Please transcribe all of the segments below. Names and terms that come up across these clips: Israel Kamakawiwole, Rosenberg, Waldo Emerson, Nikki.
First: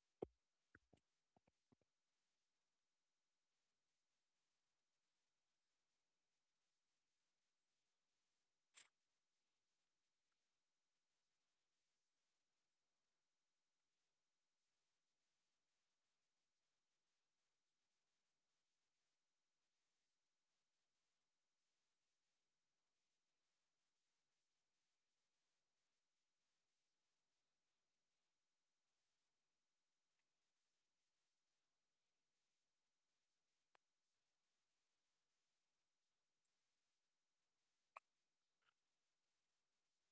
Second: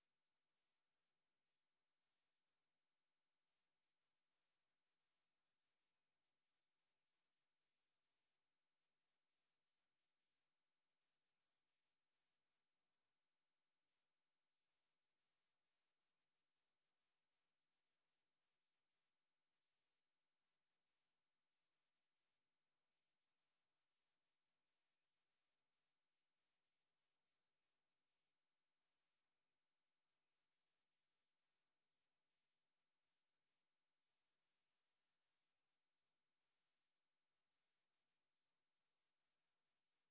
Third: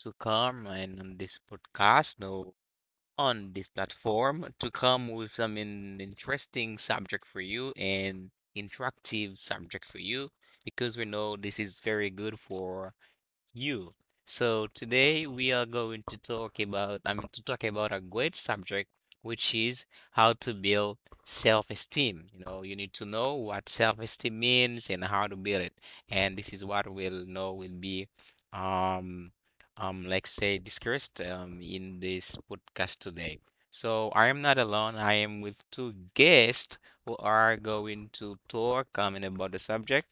to come and on this podcast, no, on this platform, to come with some in interesting subject for you and interactive subject for you, because we know this is very good for you. So today we are going to talk about, I mean, to talk about a great subject, which is how to build self-esteem. You know, you need to know what self-esteem means and how to build it. And this is what we'll know will be, um, let's say discussed, in this podcast today. So I am not alone. I am with two guests who are going to talk, I mean, about the subject,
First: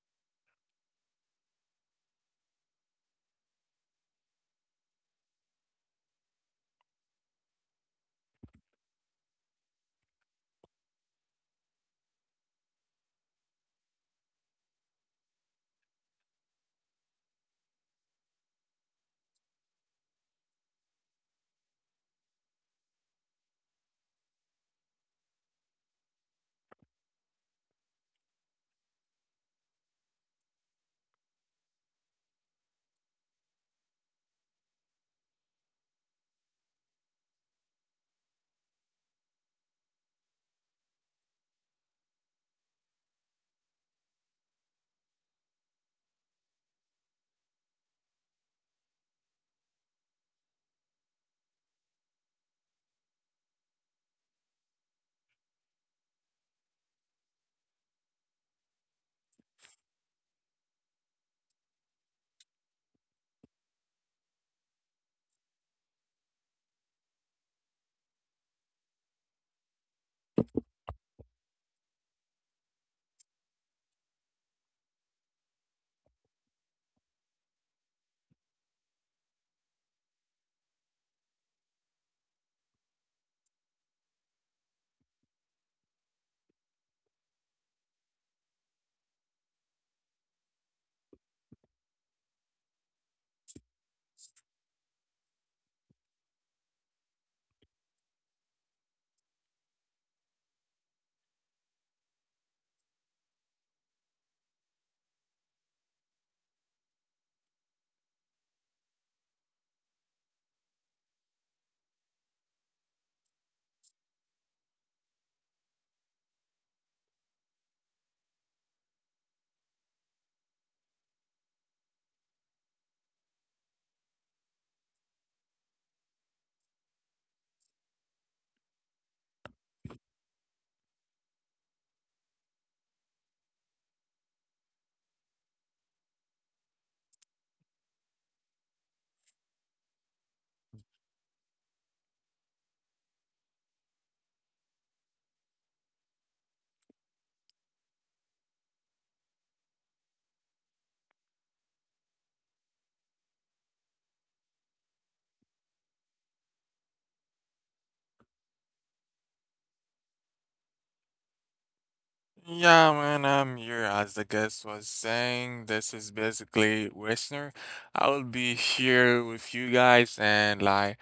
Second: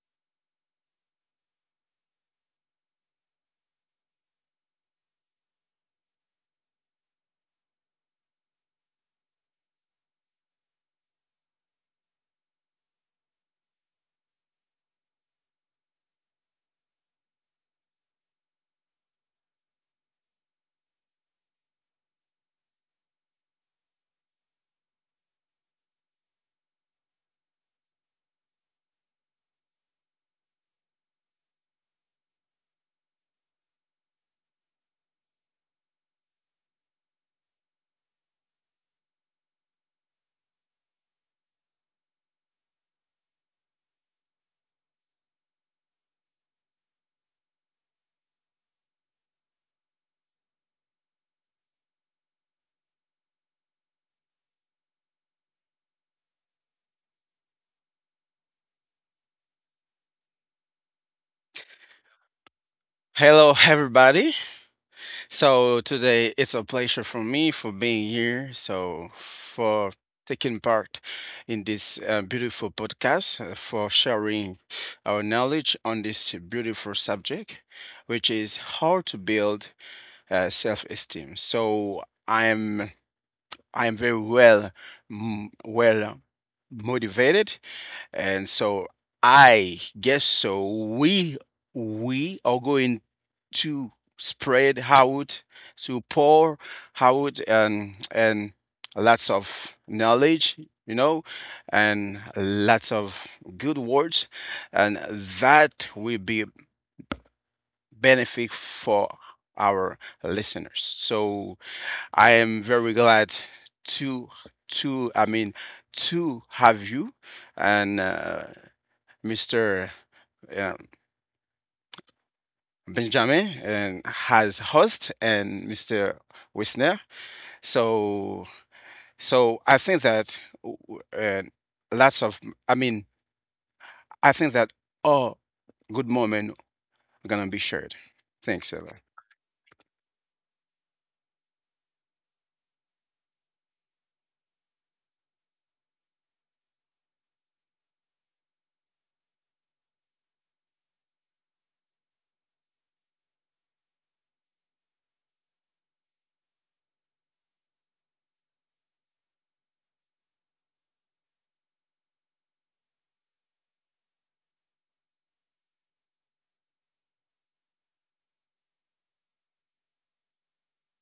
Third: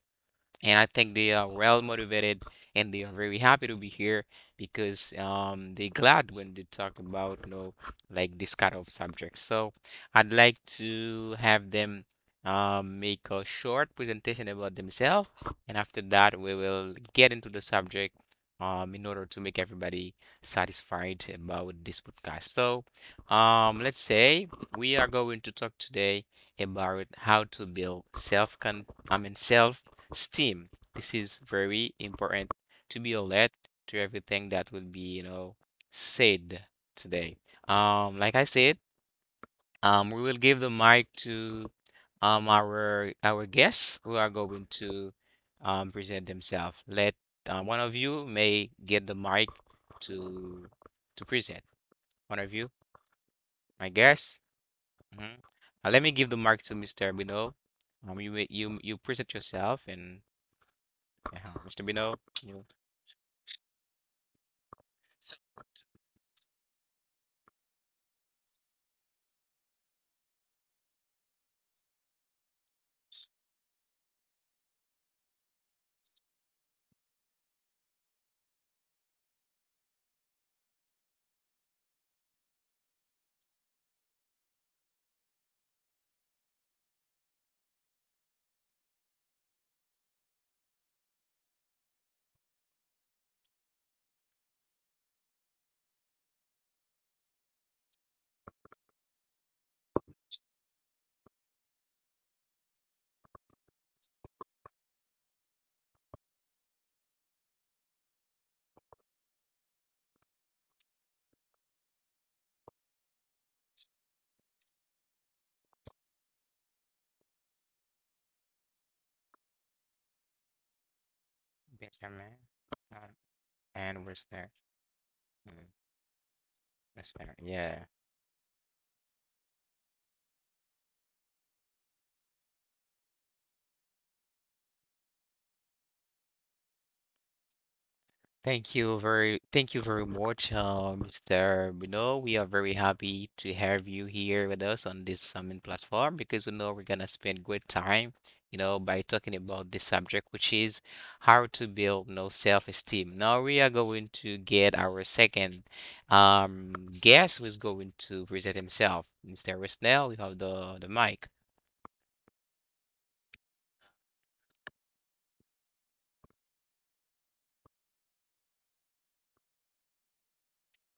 and I think they are well motivated and they are very happy to be here because they're glad when they talk about like this kind of subject. So I'd like to have them make a short presentation about themselves, and after that we will get into the subject in order to make everybody satisfied about this podcast. So let's say we are going to talk today about how to build self con I mean self Steam. This is very important to be alert to everything that will be said today. Like I said, we will give the mic to our guests who are going to present themselves. Let one of you may get the mic to to present. One of you, my guests. Mhm. Let me give the mic to Mr. Bino. You present yourself and Mr. Bino. You Hello, everybody. So So today it's a pleasure for me for being here. So for taking part in this beautiful podcast, for sharing our knowledge on this beautiful subject, which is how to build self-esteem. So I am I am very well, motivated, and so I guess so. We are going to spread out, to pour out, and lots of knowledge, you know, and lots of good words, and that will be benefit for our listeners. So I am very glad to to to have you and Mr. Um, Benjamin, uh, Benjamin and and we there. has host and Mm, Mr. Wisner. we there. Yeah. So so I think that lots of I mean I think that all good moment gonna be shared. Thanks, Ella. Thank you very much, Mr. Bruno. We are very happy to have you here with us on this summit platform because we know we're gonna spend good time, you know, by talking about this subject, which is how to build self-esteem. Now we are going to get our second um guest who's going to present himself. Mr. Resnell, you have the mic. Yeah, man, I'm here. As the guest was saying, this is basically Westner. I will be here with you guys, and like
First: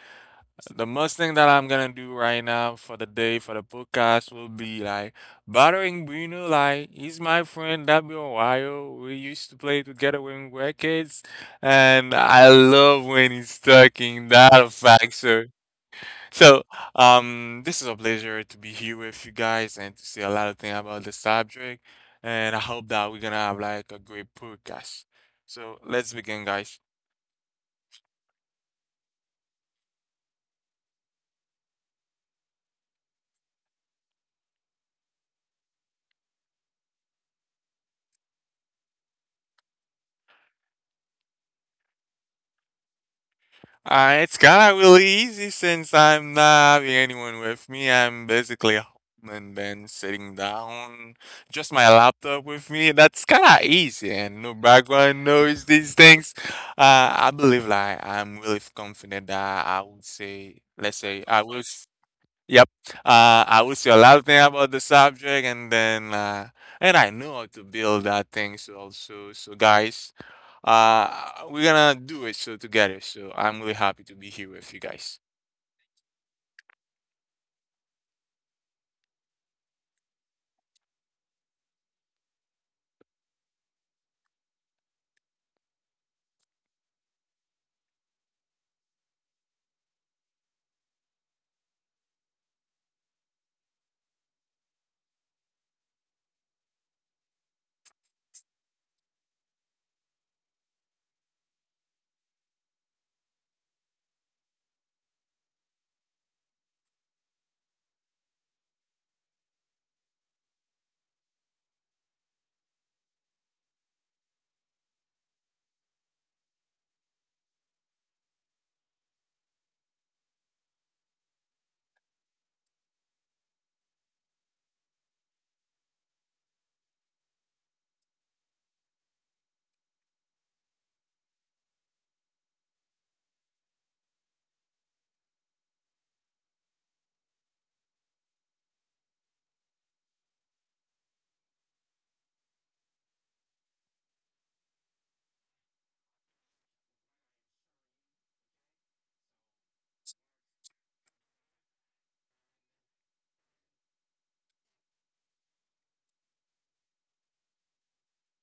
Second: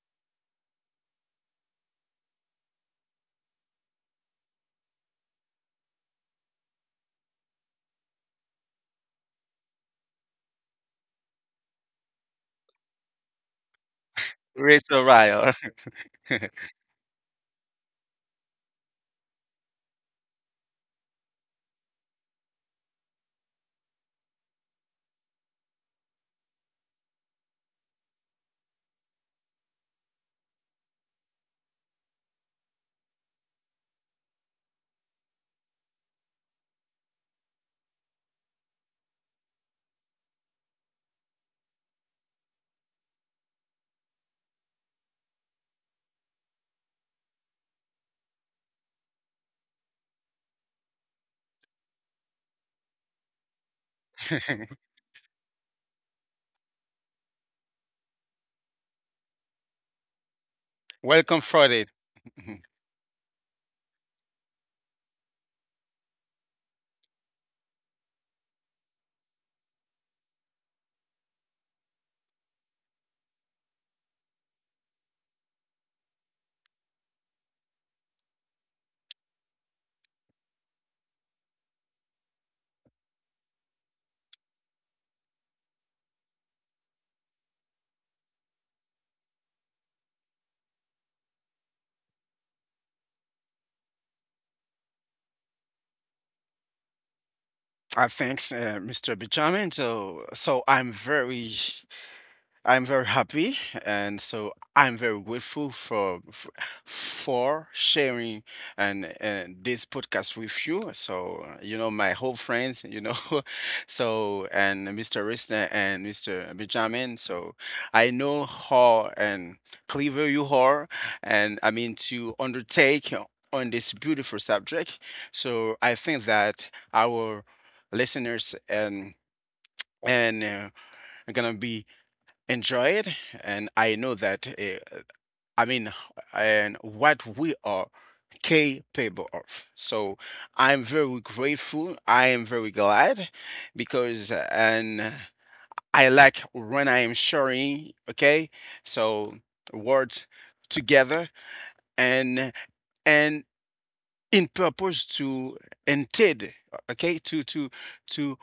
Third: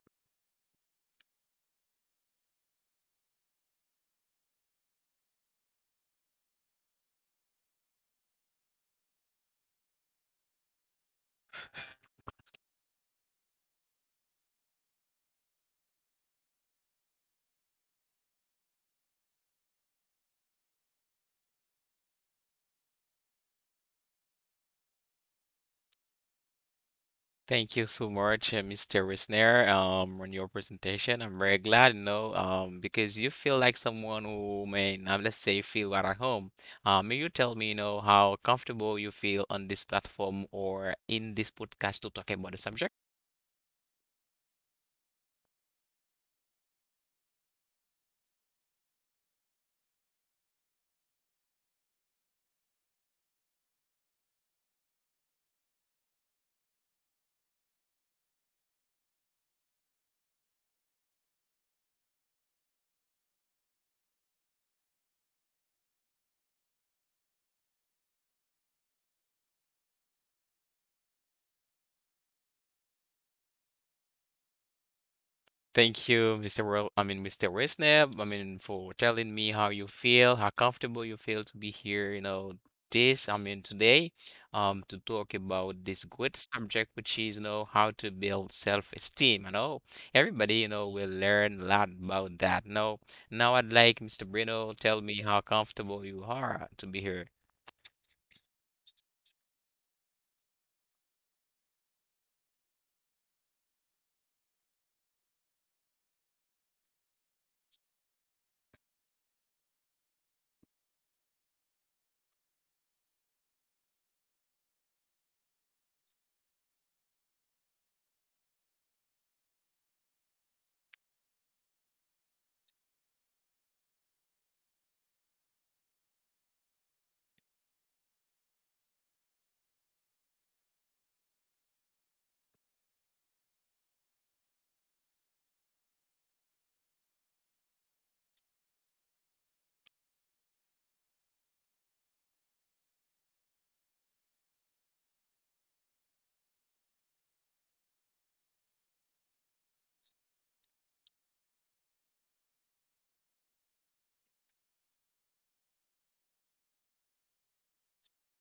the most thing that I'm gonna do right now for the day for the podcast will be like bothering Bruno. Like he's my friend. That be a while. We used to play together when we were kids, and I love when he's talking. That a Rachel fact, Ryle. so, this is a pleasure to be here with you guys and to see a lot of things about the subject. And I hope that we're gonna have like a great podcast. So let's begin, guys. Thank you so much, Mr. Wisner, on your presentation. I'm very glad, because you feel like someone who may not, let's say, feel right at home. May you tell me, how comfortable you feel on this platform or in this podcast to talk about the subject? It's kind of really easy since I'm not having anyone with me. I'm basically at home and then sitting down, just my laptop with me. That's kind of easy and no background noise. These things. I believe like I'm really confident that I would say, let's say, Welcome, I will. Friday. Yep. Uh, I would say a lot of things about the subject, and then and I know how to build that thing. So also, so guys, we're gonna do it so together. So I'm really happy to be here with you guys. Thank you, I mean, Mr. Wisnab, I mean, for telling me how you feel, how comfortable you feel to be here, this, I mean, today, to talk about this good subject, which is, how to build self-esteem. I know everybody, will learn a lot about that. Now, I'd like Mr. Bruno tell me how comfortable you are to be here. Thanks, Mr. Benjamin. So, I'm very happy, and so I'm very grateful for sharing and this podcast with you. So, you know my whole friends, so and Mr. Risner and Mr. Benjamin. So I know how and clever you are, and I mean to undertake on this beautiful subject. So I think that our listeners and are gonna be enjoy it, and I know that I mean and what we are capable of. So I'm very grateful. I am very glad because and I like when I am sharing. Okay, so words together and and in purpose to intend. Okay, to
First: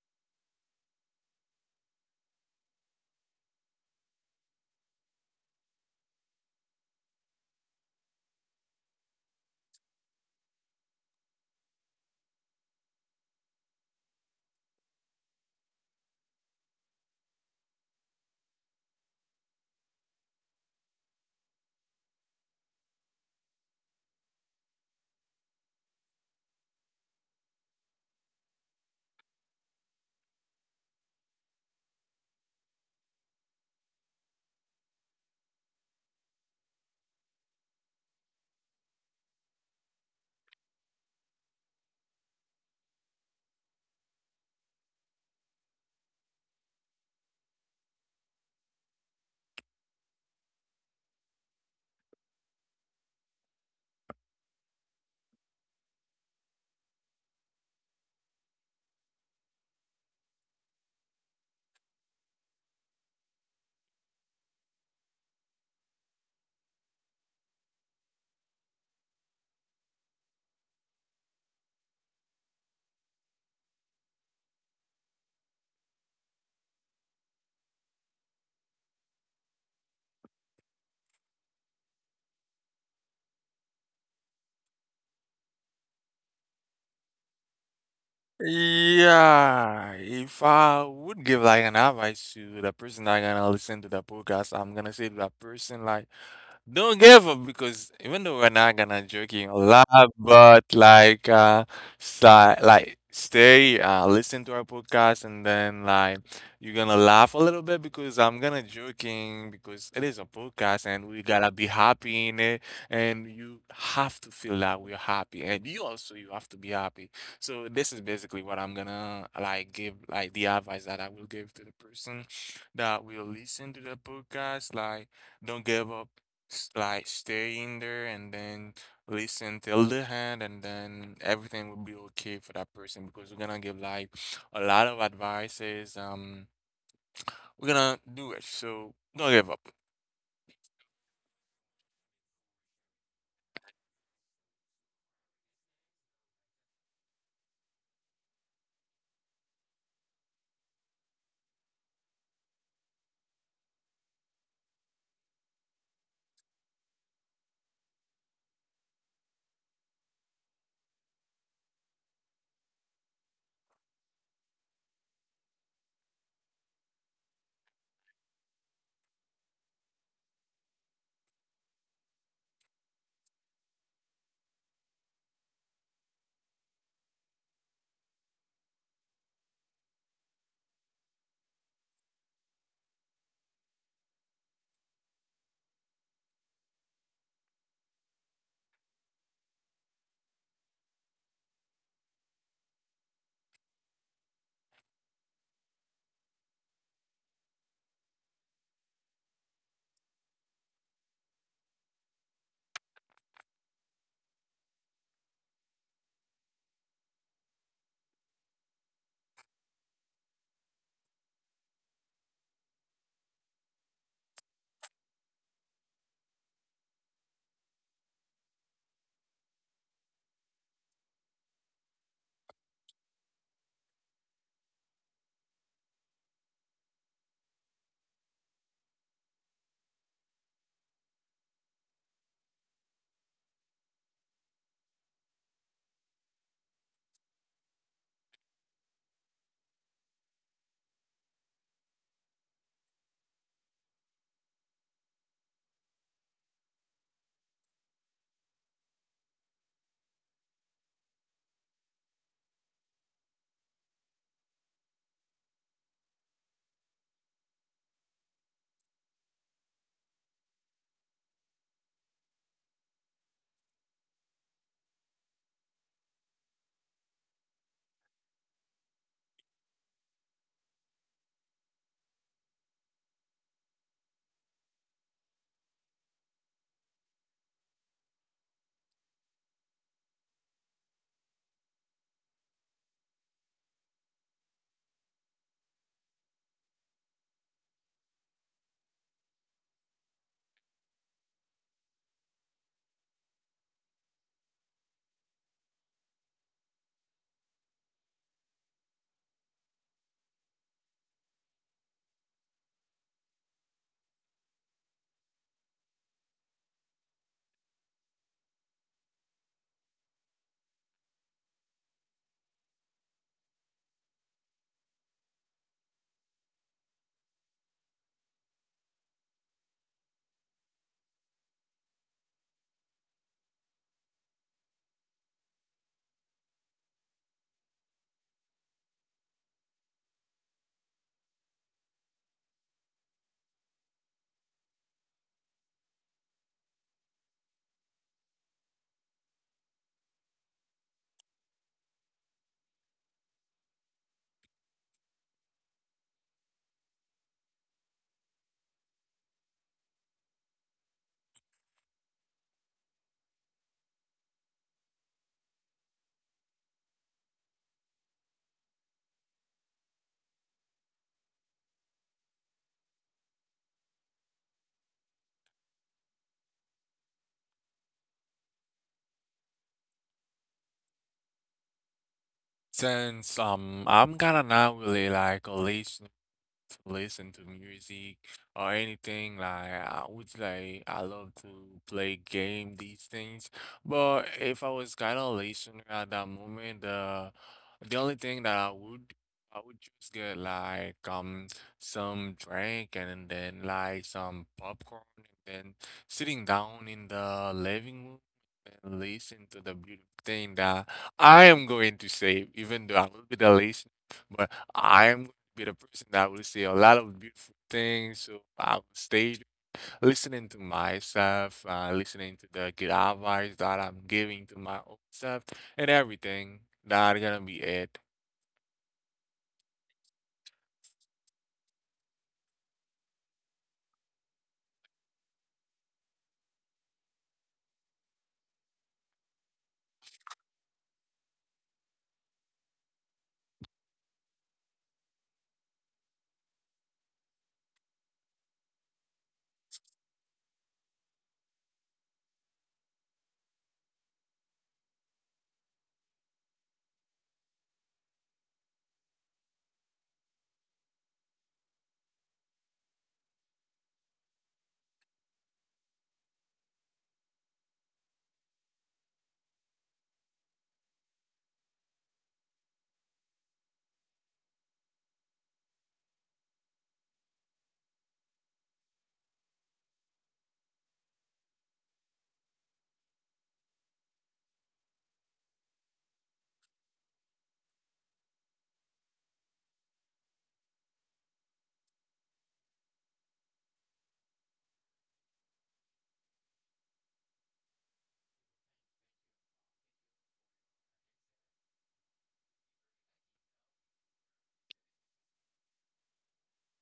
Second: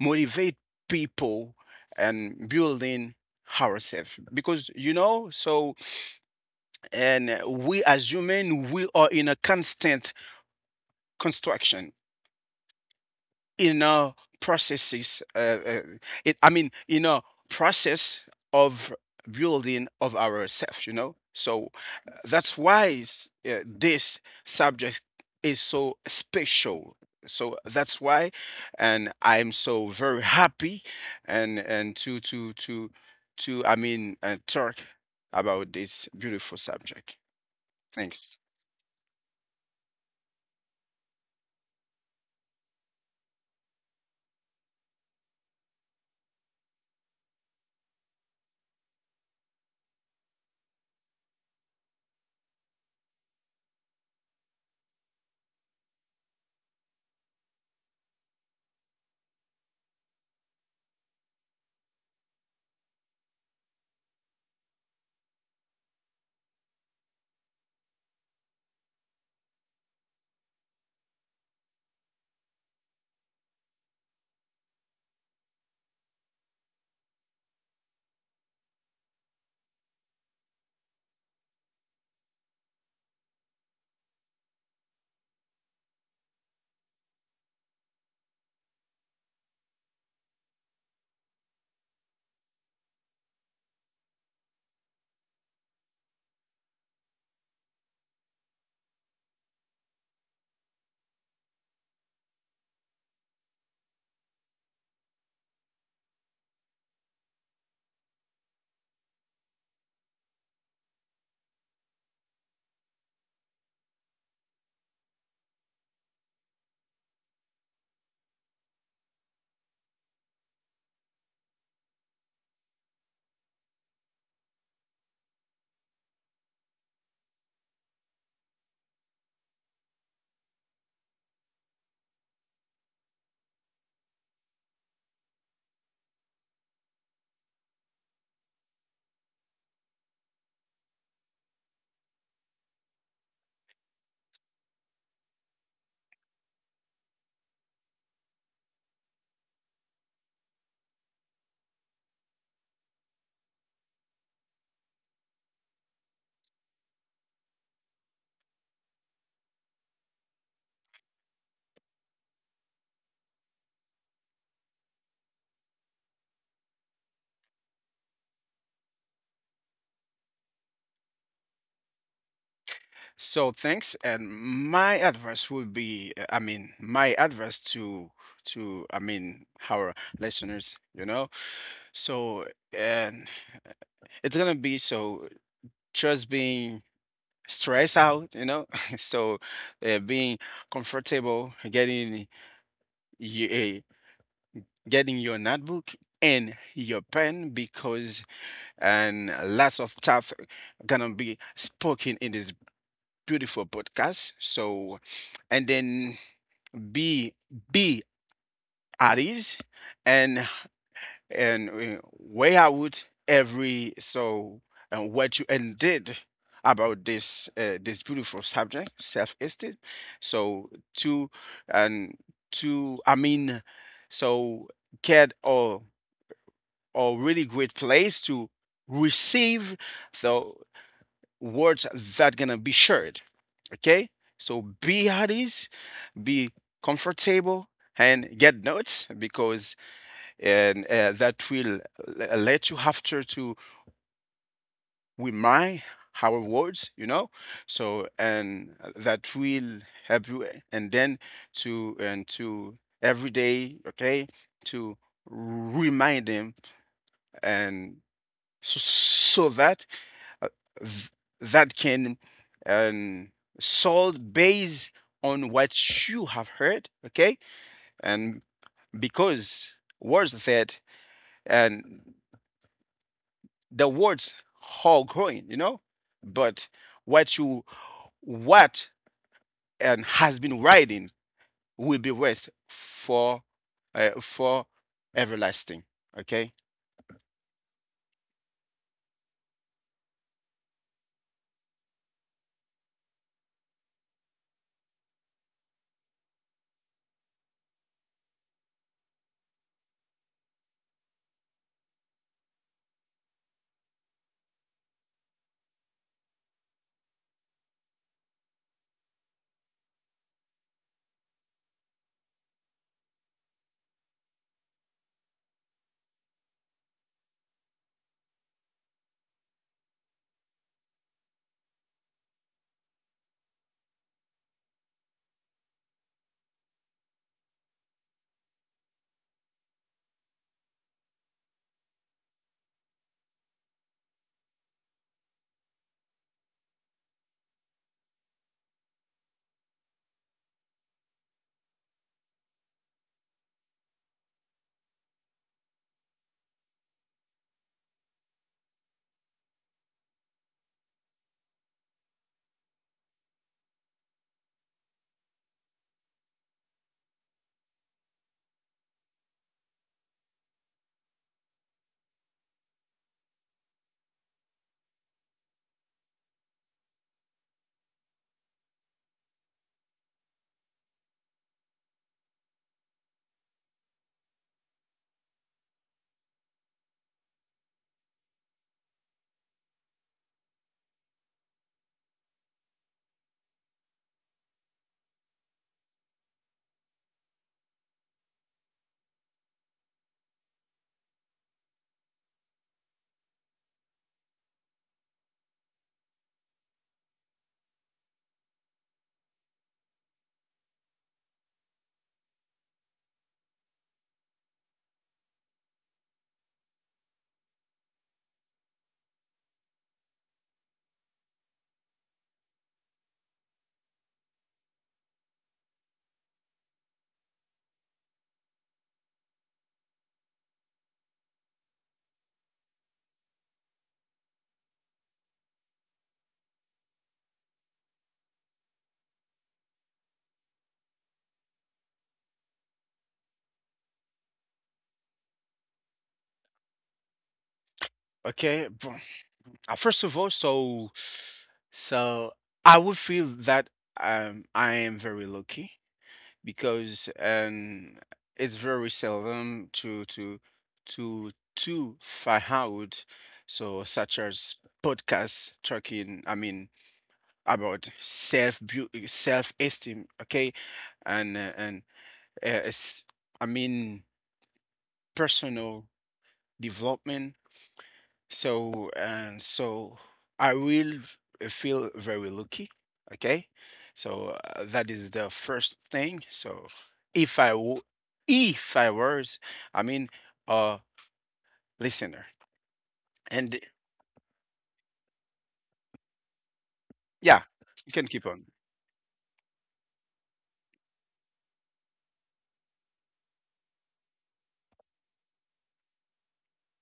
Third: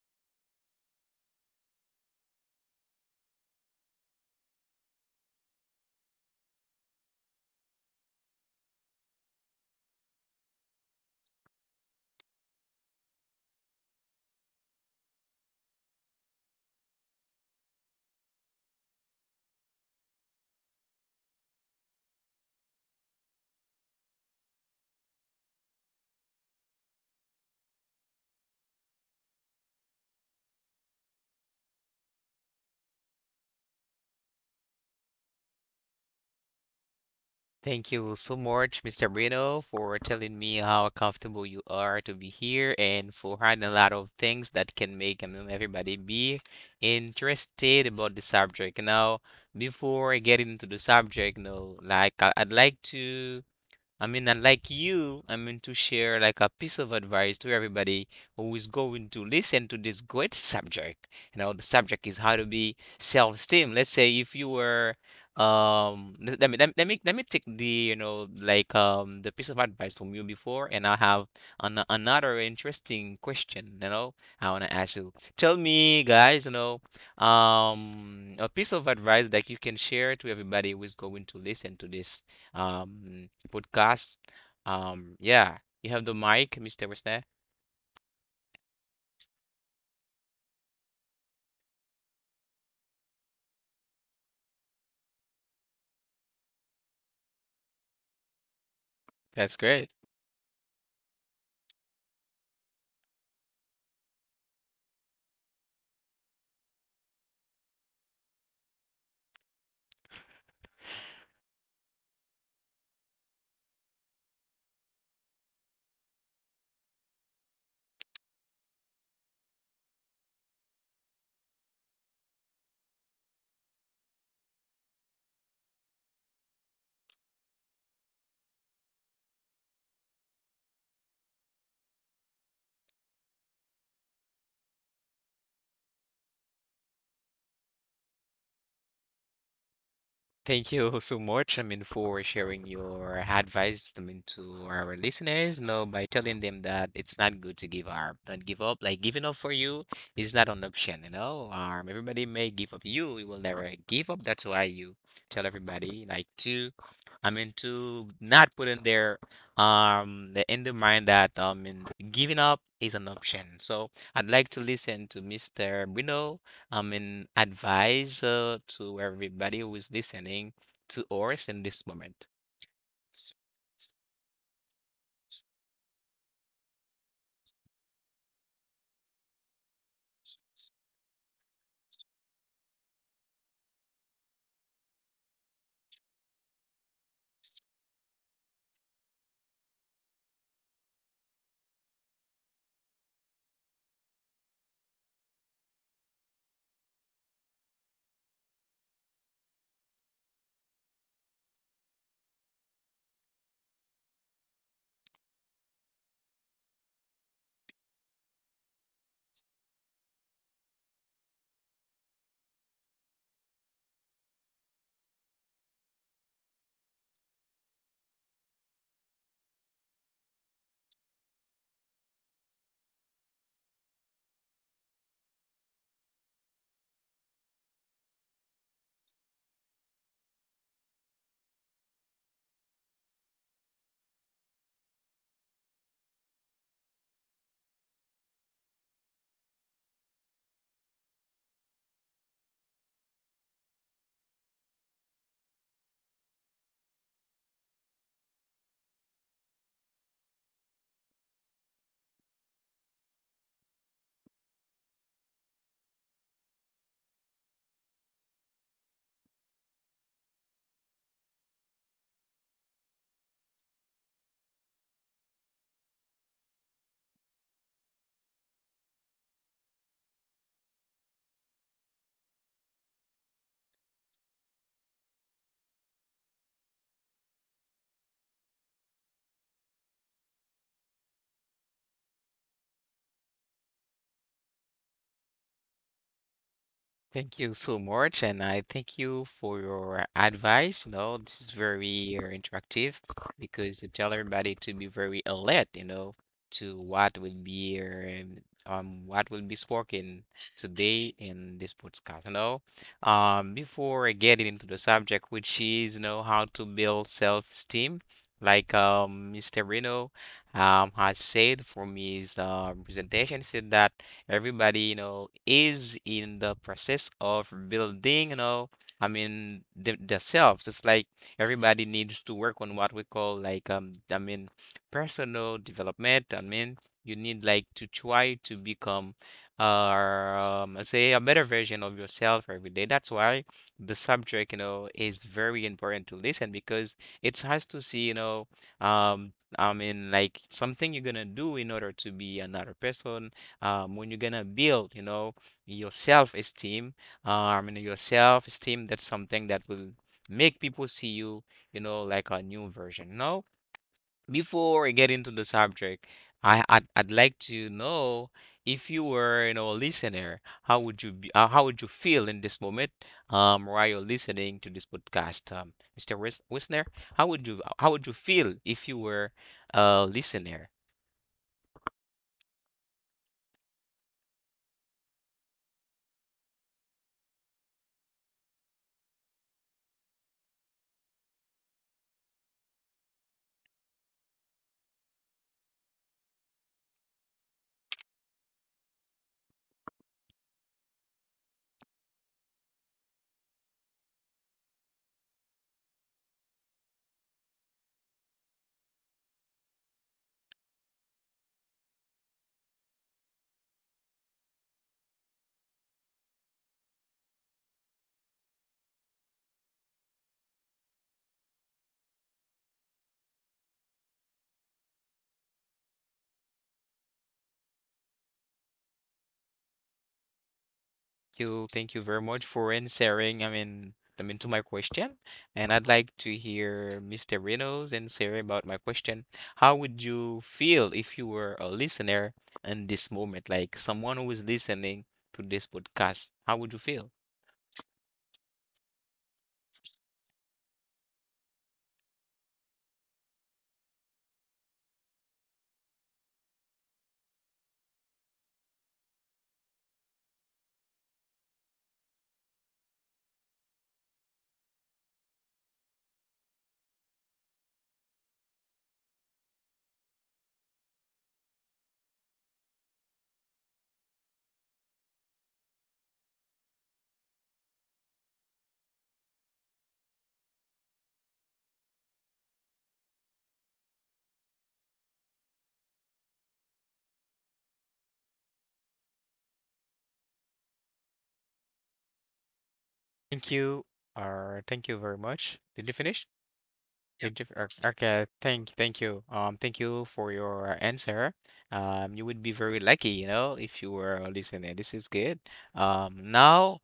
motivate people and building ourselves because, so, and we, as human, we are in a constant construction in a processes uh, it, I mean in a process of building of ourselves, you know. So that's why this subject is so special. So that's why and I'm so very happy, and to I mean talk about this beautiful subject. Thank you so Thanks. much, Mr. Bruno, for telling me how comfortable you are to be here and for having a lot of things that can make everybody be interested about the subject. Now, before I get into the subject, no, like I'd like to I mean, and like you, I mean, to share like a piece of advice to everybody who is going to listen to this great subject. The subject is how to be self-esteem. Let's say if you were, let let me let me let me let me take the piece of advice from you before, and I have another interesting question. I want to ask you. Tell me, guys, a piece of advice that you can share to everybody who is going to listen to this podcast. Yeah, you have the mic, Mr. Wisner. Yeah, if I would give like an advice to the person that gonna listen to the podcast, I'm gonna say to that person like. Don't give up because even though we're not gonna joking That's a lot, great. but like si- like stay listen to our podcast and then like you're gonna laugh a little bit because I'm gonna joking because it is a podcast and we gotta be happy in it and you have to feel that we're happy and you also you have to be happy. So this is basically what I'm gonna like give like the advice that I will give to the person that will listen to the podcast like don't give up like stay in there and then listen till the end and then everything will be okay for that person because we're gonna give like a lot of advices we're gonna do it so don't give up Thank you so much, I mean, for sharing your advice, I mean, to our listeners, by telling them that it's not good to give up. Don't give up. Like giving up for you is not an option. Everybody may give up. You will never give up. That's why you tell everybody like I mean, to not put in their the mind that in giving up is an option. So I'd like to listen to Mr. Bruno I mean, advice to everybody who is listening to us in this moment? So thanks, and my advice would be, I mean, my advice to our listeners, you know. So and it's gonna be so just being stressed out, you know. So, being comfortable, you, uh, getting your notebook and your pen because and lots of stuff gonna be spoken in this beautiful podcast. So and then be be at ease and and weigh out every so and what you and did about this this beautiful subject, self-esteem. So to and to i mean so get a really great place to receive the words that gonna be shared. Okay, so be at ease, be comfortable, and get notes because and that will let you after to remind our words, you know. So and that will help you, and then to every day, okay, to remind them and so, that uh, th- that can, um, sold based on what you have heard, okay? And because words that and the words are growing, you know, but what you what and has been writing will be rest for everlasting, okay? Thank you so much, and I thank you for your advice. This is very interactive because you tell everybody to be very alert, to what will be spoken today in this podcast. Before getting into the subject, which is how to build self-esteem, like Mr. Reno has said from his presentation, said that. Everybody, is in the process of building, I mean, th themselves. It's like everybody needs to work on what we call like, I mean, personal development. I mean, you need like to try to become, let's say a better version of yourself every day. That's why the subject, is very important to listen because it has to see, I mean, like something you're gonna do in order to be another person, when you're gonna build, your self-esteem, and your self-esteem, that's something that will make people see you, like a new version. No, before I get into the subject, I'd like to know if you were, a listener, how would you feel in this moment, while you're listening to this podcast, Mr. Wisner, how would you feel if you were a listener? since I'm kinda not really like a late listen to music or anything. Like I would like I love to play game these things. But if I was kind of listener at that moment, the only thing that I would just get like some drink and then like some popcorn and then sitting down in the living room and listen to the beautiful thing that I am going to say, even though I will be the listener, but I am be the person that will say a lot of beautiful things. So I will stay listening to myself, listening to the good advice that I'm giving to my own self, and everything. That's gonna be it. You. Thank you very much for answering. I mean to my question, and I'd like to hear Mr. Reynolds and Sarah about my question. How would you feel if you were a listener in this moment, like someone who is listening to this podcast? How would you feel? Okay. First of all, so I would feel that, I am very lucky because, it's very seldom to find out so such as podcasts talking. I mean about self esteem. Okay, and it's, I mean, personal development. So I will feel very lucky. Okay. So, that is the first thing. So if I, w- if I was, I mean, a listener. Thank And you. Thank you very much. Did you finish? Yep. yeah, you can Okay, keep on. thank you. Thank you for your answer. You would be very lucky, if you were listening. This is good. Now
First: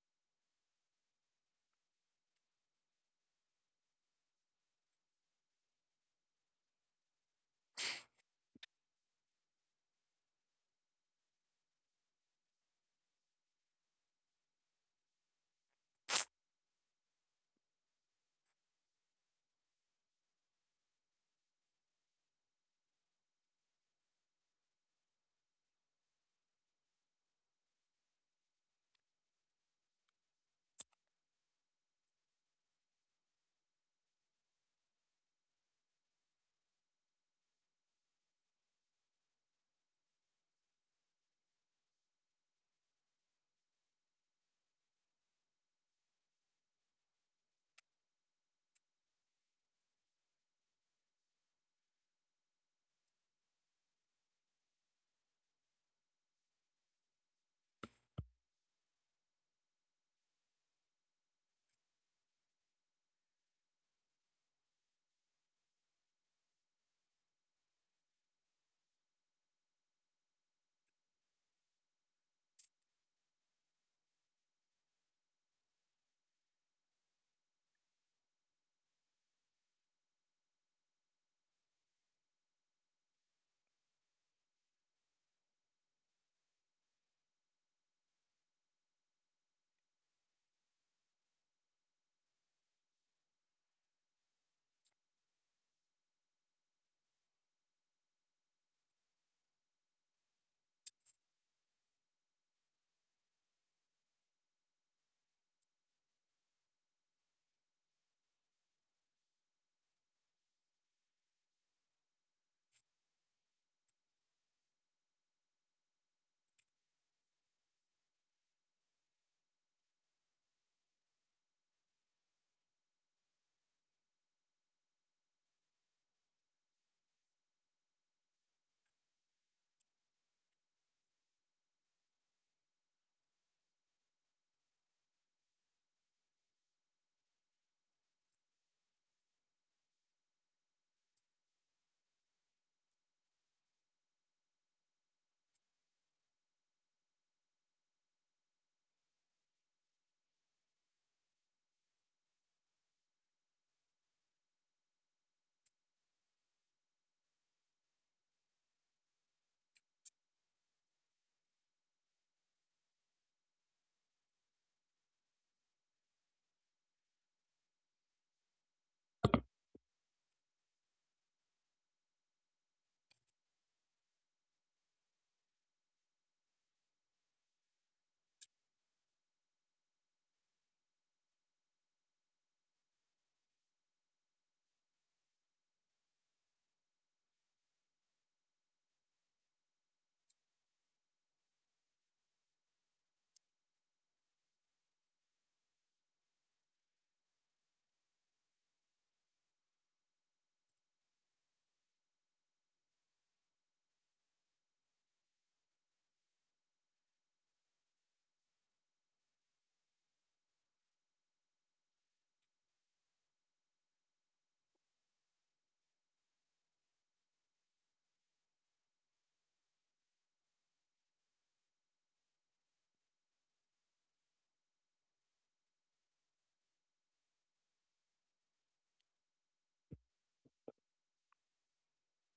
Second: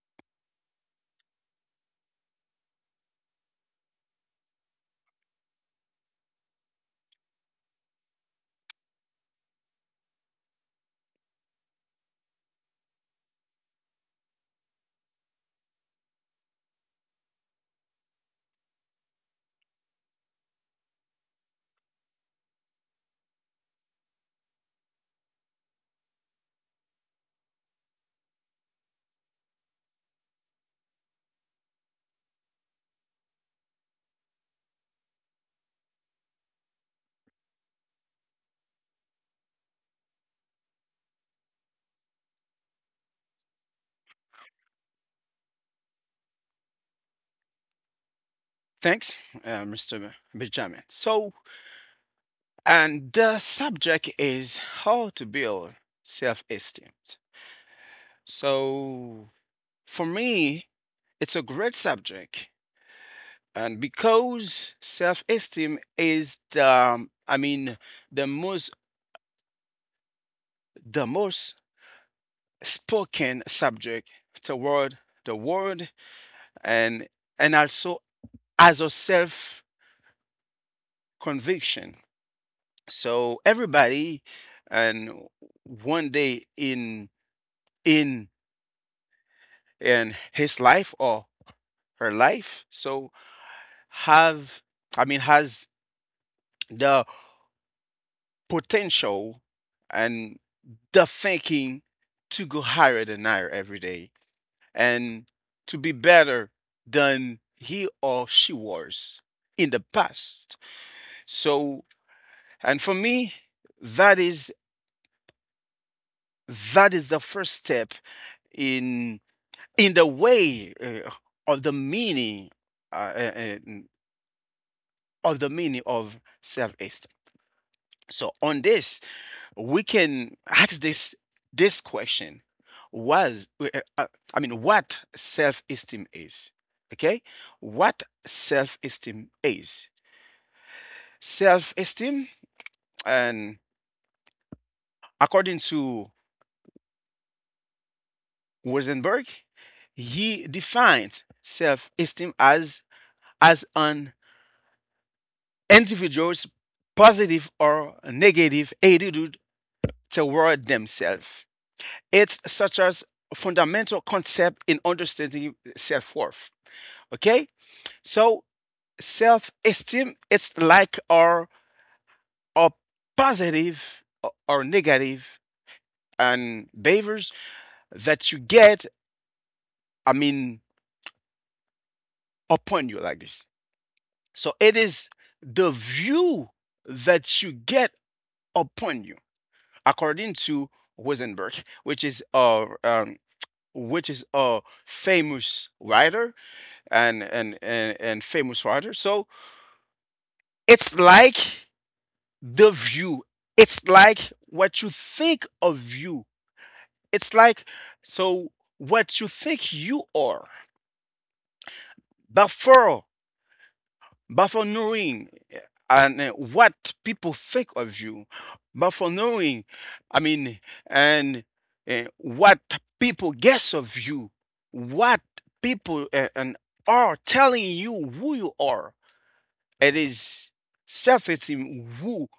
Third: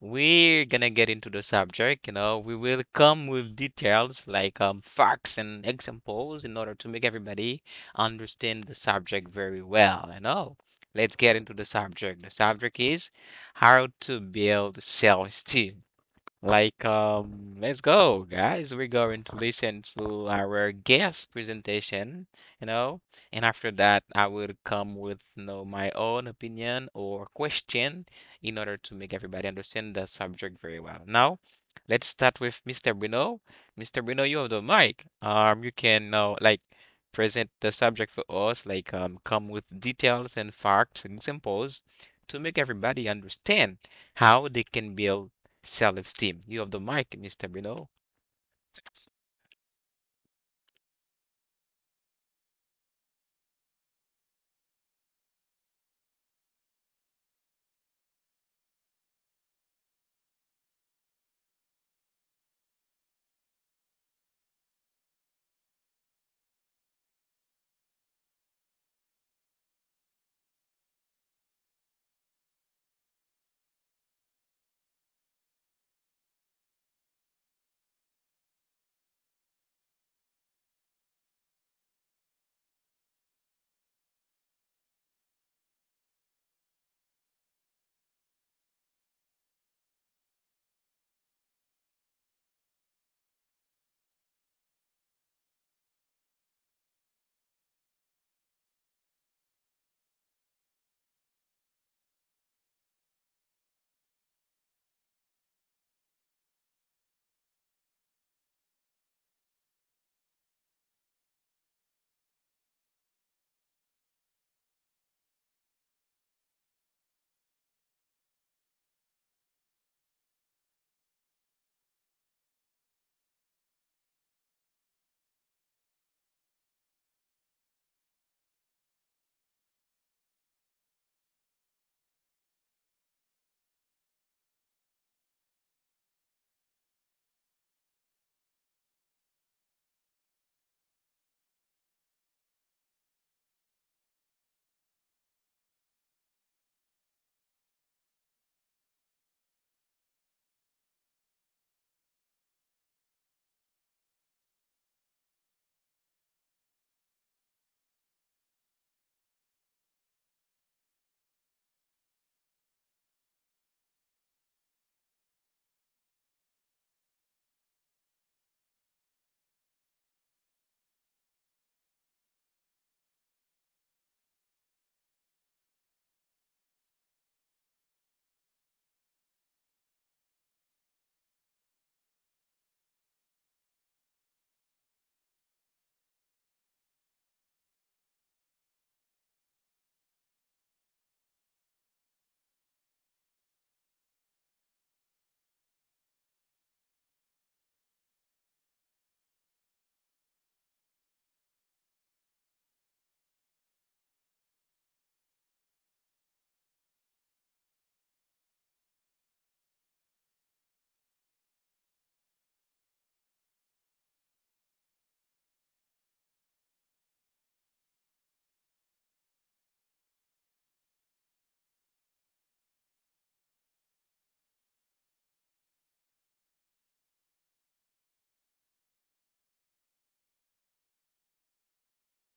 we're gonna get into the subject. We will come with details like facts and examples in order to make everybody understand the subject very well. Let's get into the subject. The subject is how to build self-esteem. Like, let's go, guys. We're going to listen to our guest presentation, you know, and after that, I will come with, my own opinion or question in order to make everybody understand the subject very well. Now, let's start with Mr. Bruno. Mr. Bruno, you have the mic. You can now like present the subject for us, like, come with details and facts and examples to make everybody understand how they can build self-esteem. You have the mic, Mr. Bruno. Thanks, Mr. Benjamin. So, and the subject is how to build self-esteem. So for me, it's a great subject. And because self-esteem is the, I mean, the most the most spoken subject toward the world, and and also as a self conviction. So everybody and one day in in his life or her life, so have I mean has the potential and the thinking to go higher than higher every day and to be better than he or she was in the past. So, and for me, that is that is the first step in in the way of the meaning uh, uh, uh, of the meaning of self-esteem. So on this, we can ask this question, was uh, I mean what self-esteem is. Okay, what self-esteem is self-esteem, and according to Rosenberg, he defines self-esteem as an individual's positive or negative attitude toward themselves. It's such as fundamental concept in understanding self-worth. Okay? So self-esteem, it's like our positive or negative and behaviors that you get, I mean, upon you like this. So it is the view that you get upon you, according to Rosenberg, which is a um, which is a famous writer and famous writer. So it's like the view. It's like what you think of you. It's like, so what you think you are. Before before knowing, what people think of you, before knowing, I mean, and what people guess of you, what people eh, and are telling you who you are. It is self-esteem who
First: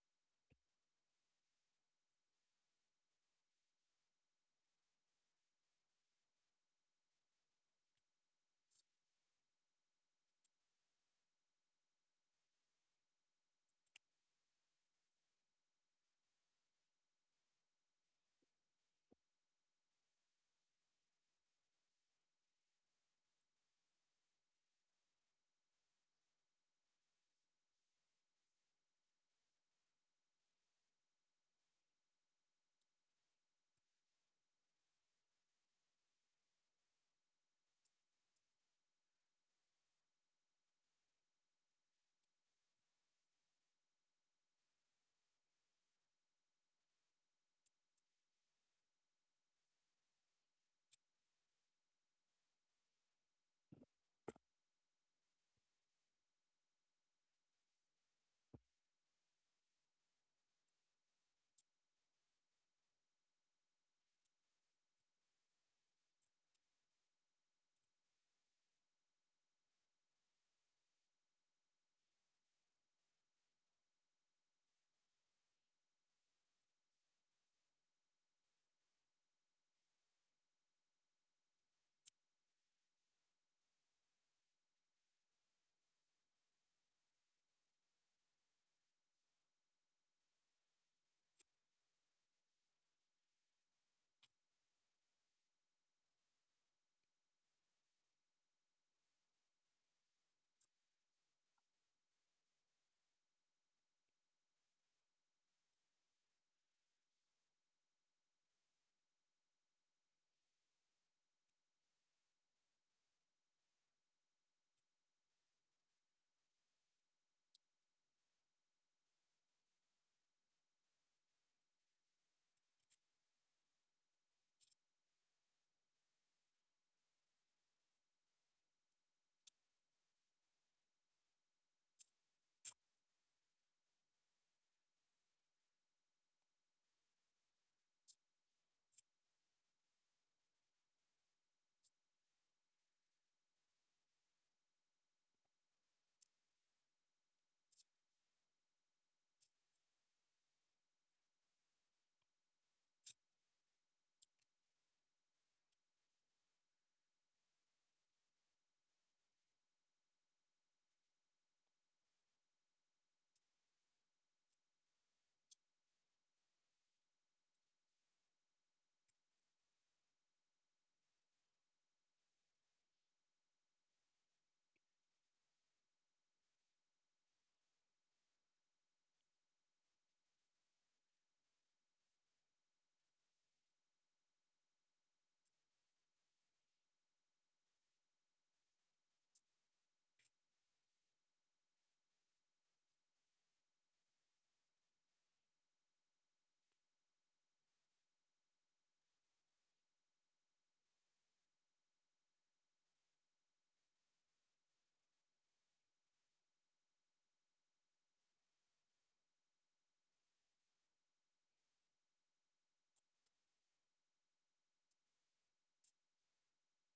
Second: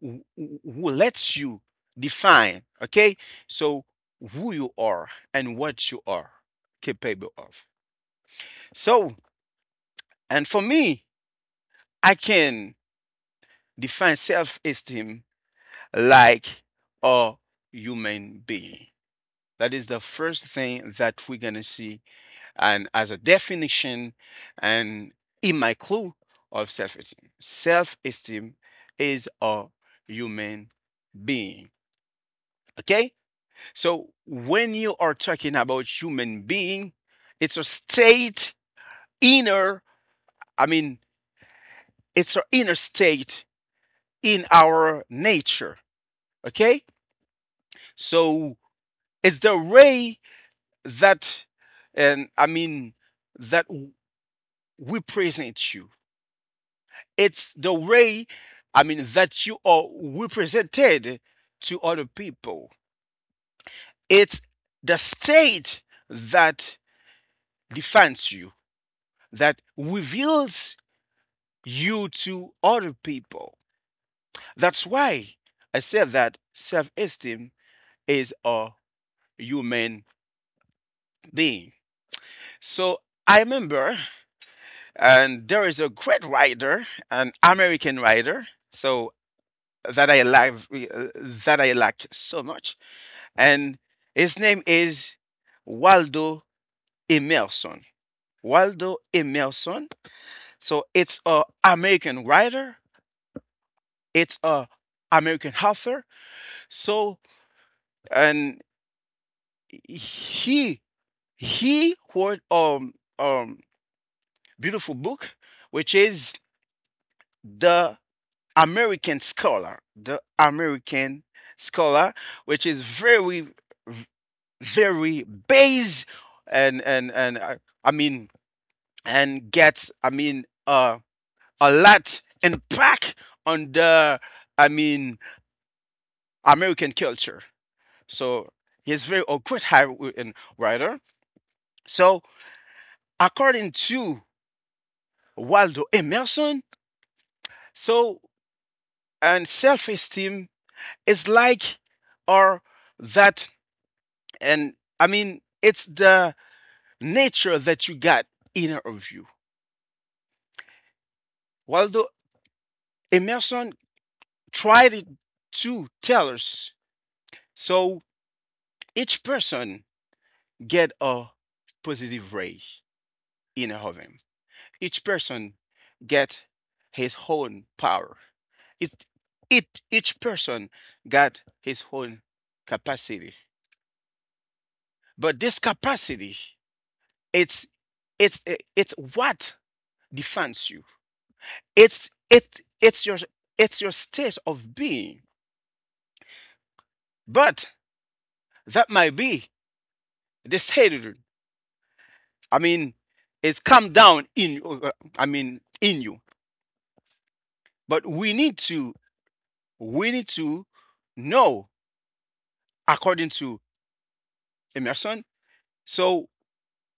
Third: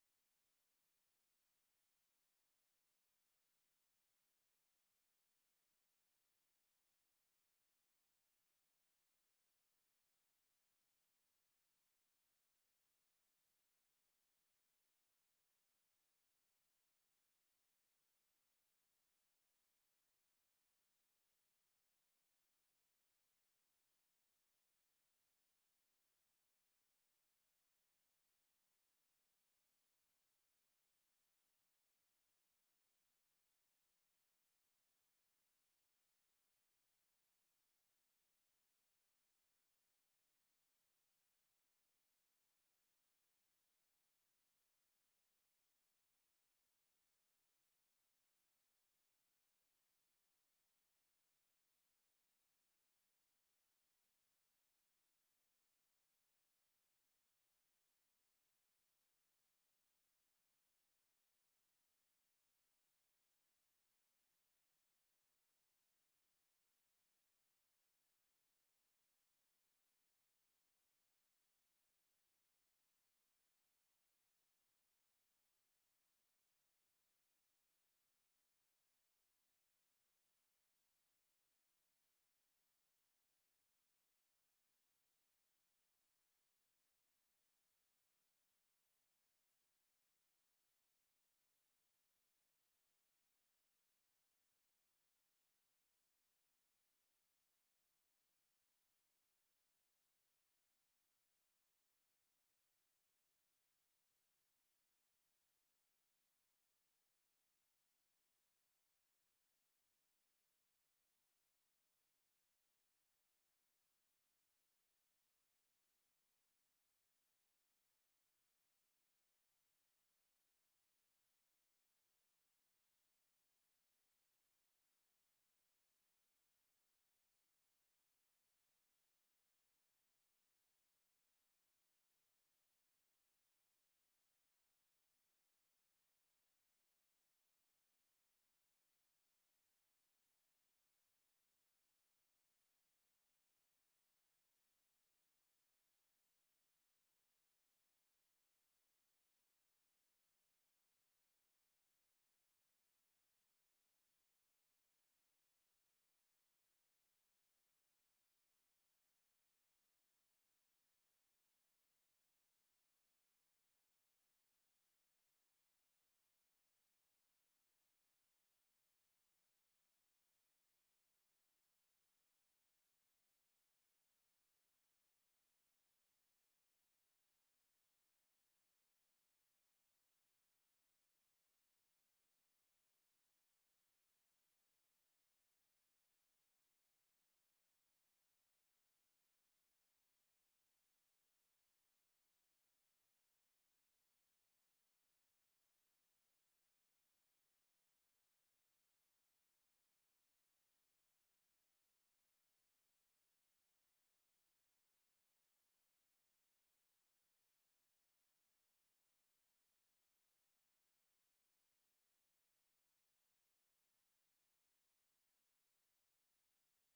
who who- lets you define, okay? So who you are and what you are capable of. So, and for me, I can define self-esteem like a human being. That is the first thing that we're gonna see, and as a definition, and in my clue of self-esteem, self-esteem is a human being. Okay. So when you are talking about human being, it's a state inner, I mean, it's an inner state in our nature. Okay? So it's the way that and I mean that we present you. It's the way, I mean, that you are represented to other people. It's the state that defines you, that reveals you to other people. That's why I said that self esteem is a human being. So I remember, and there is a great writer, an American writer, so that I like that I like so much, and his name is Waldo Emerson. Waldo Emerson. So it's a American writer. It's a American author. So and he he wrote um beautiful book, which is The American Scholar. The American Scholar, which is very v- very base, and and and uh, I mean and gets, I mean, a lot impact on the, I mean, American culture. So he's very a great high writer. So, according to Waldo Emerson. So, and self esteem is like, or that, and I mean, it's the nature that you got inner of you. Waldo Emerson tried it to tell us, so each person get a positive ray inner of him. Each person get his own power. It, each person got his own capacity. But this capacity, it's it's it's what defines you. It's it's it's your it's your state of being. But that might be this hatred. I mean, it's come down uh, in you. But we need to know, according to Emerson. So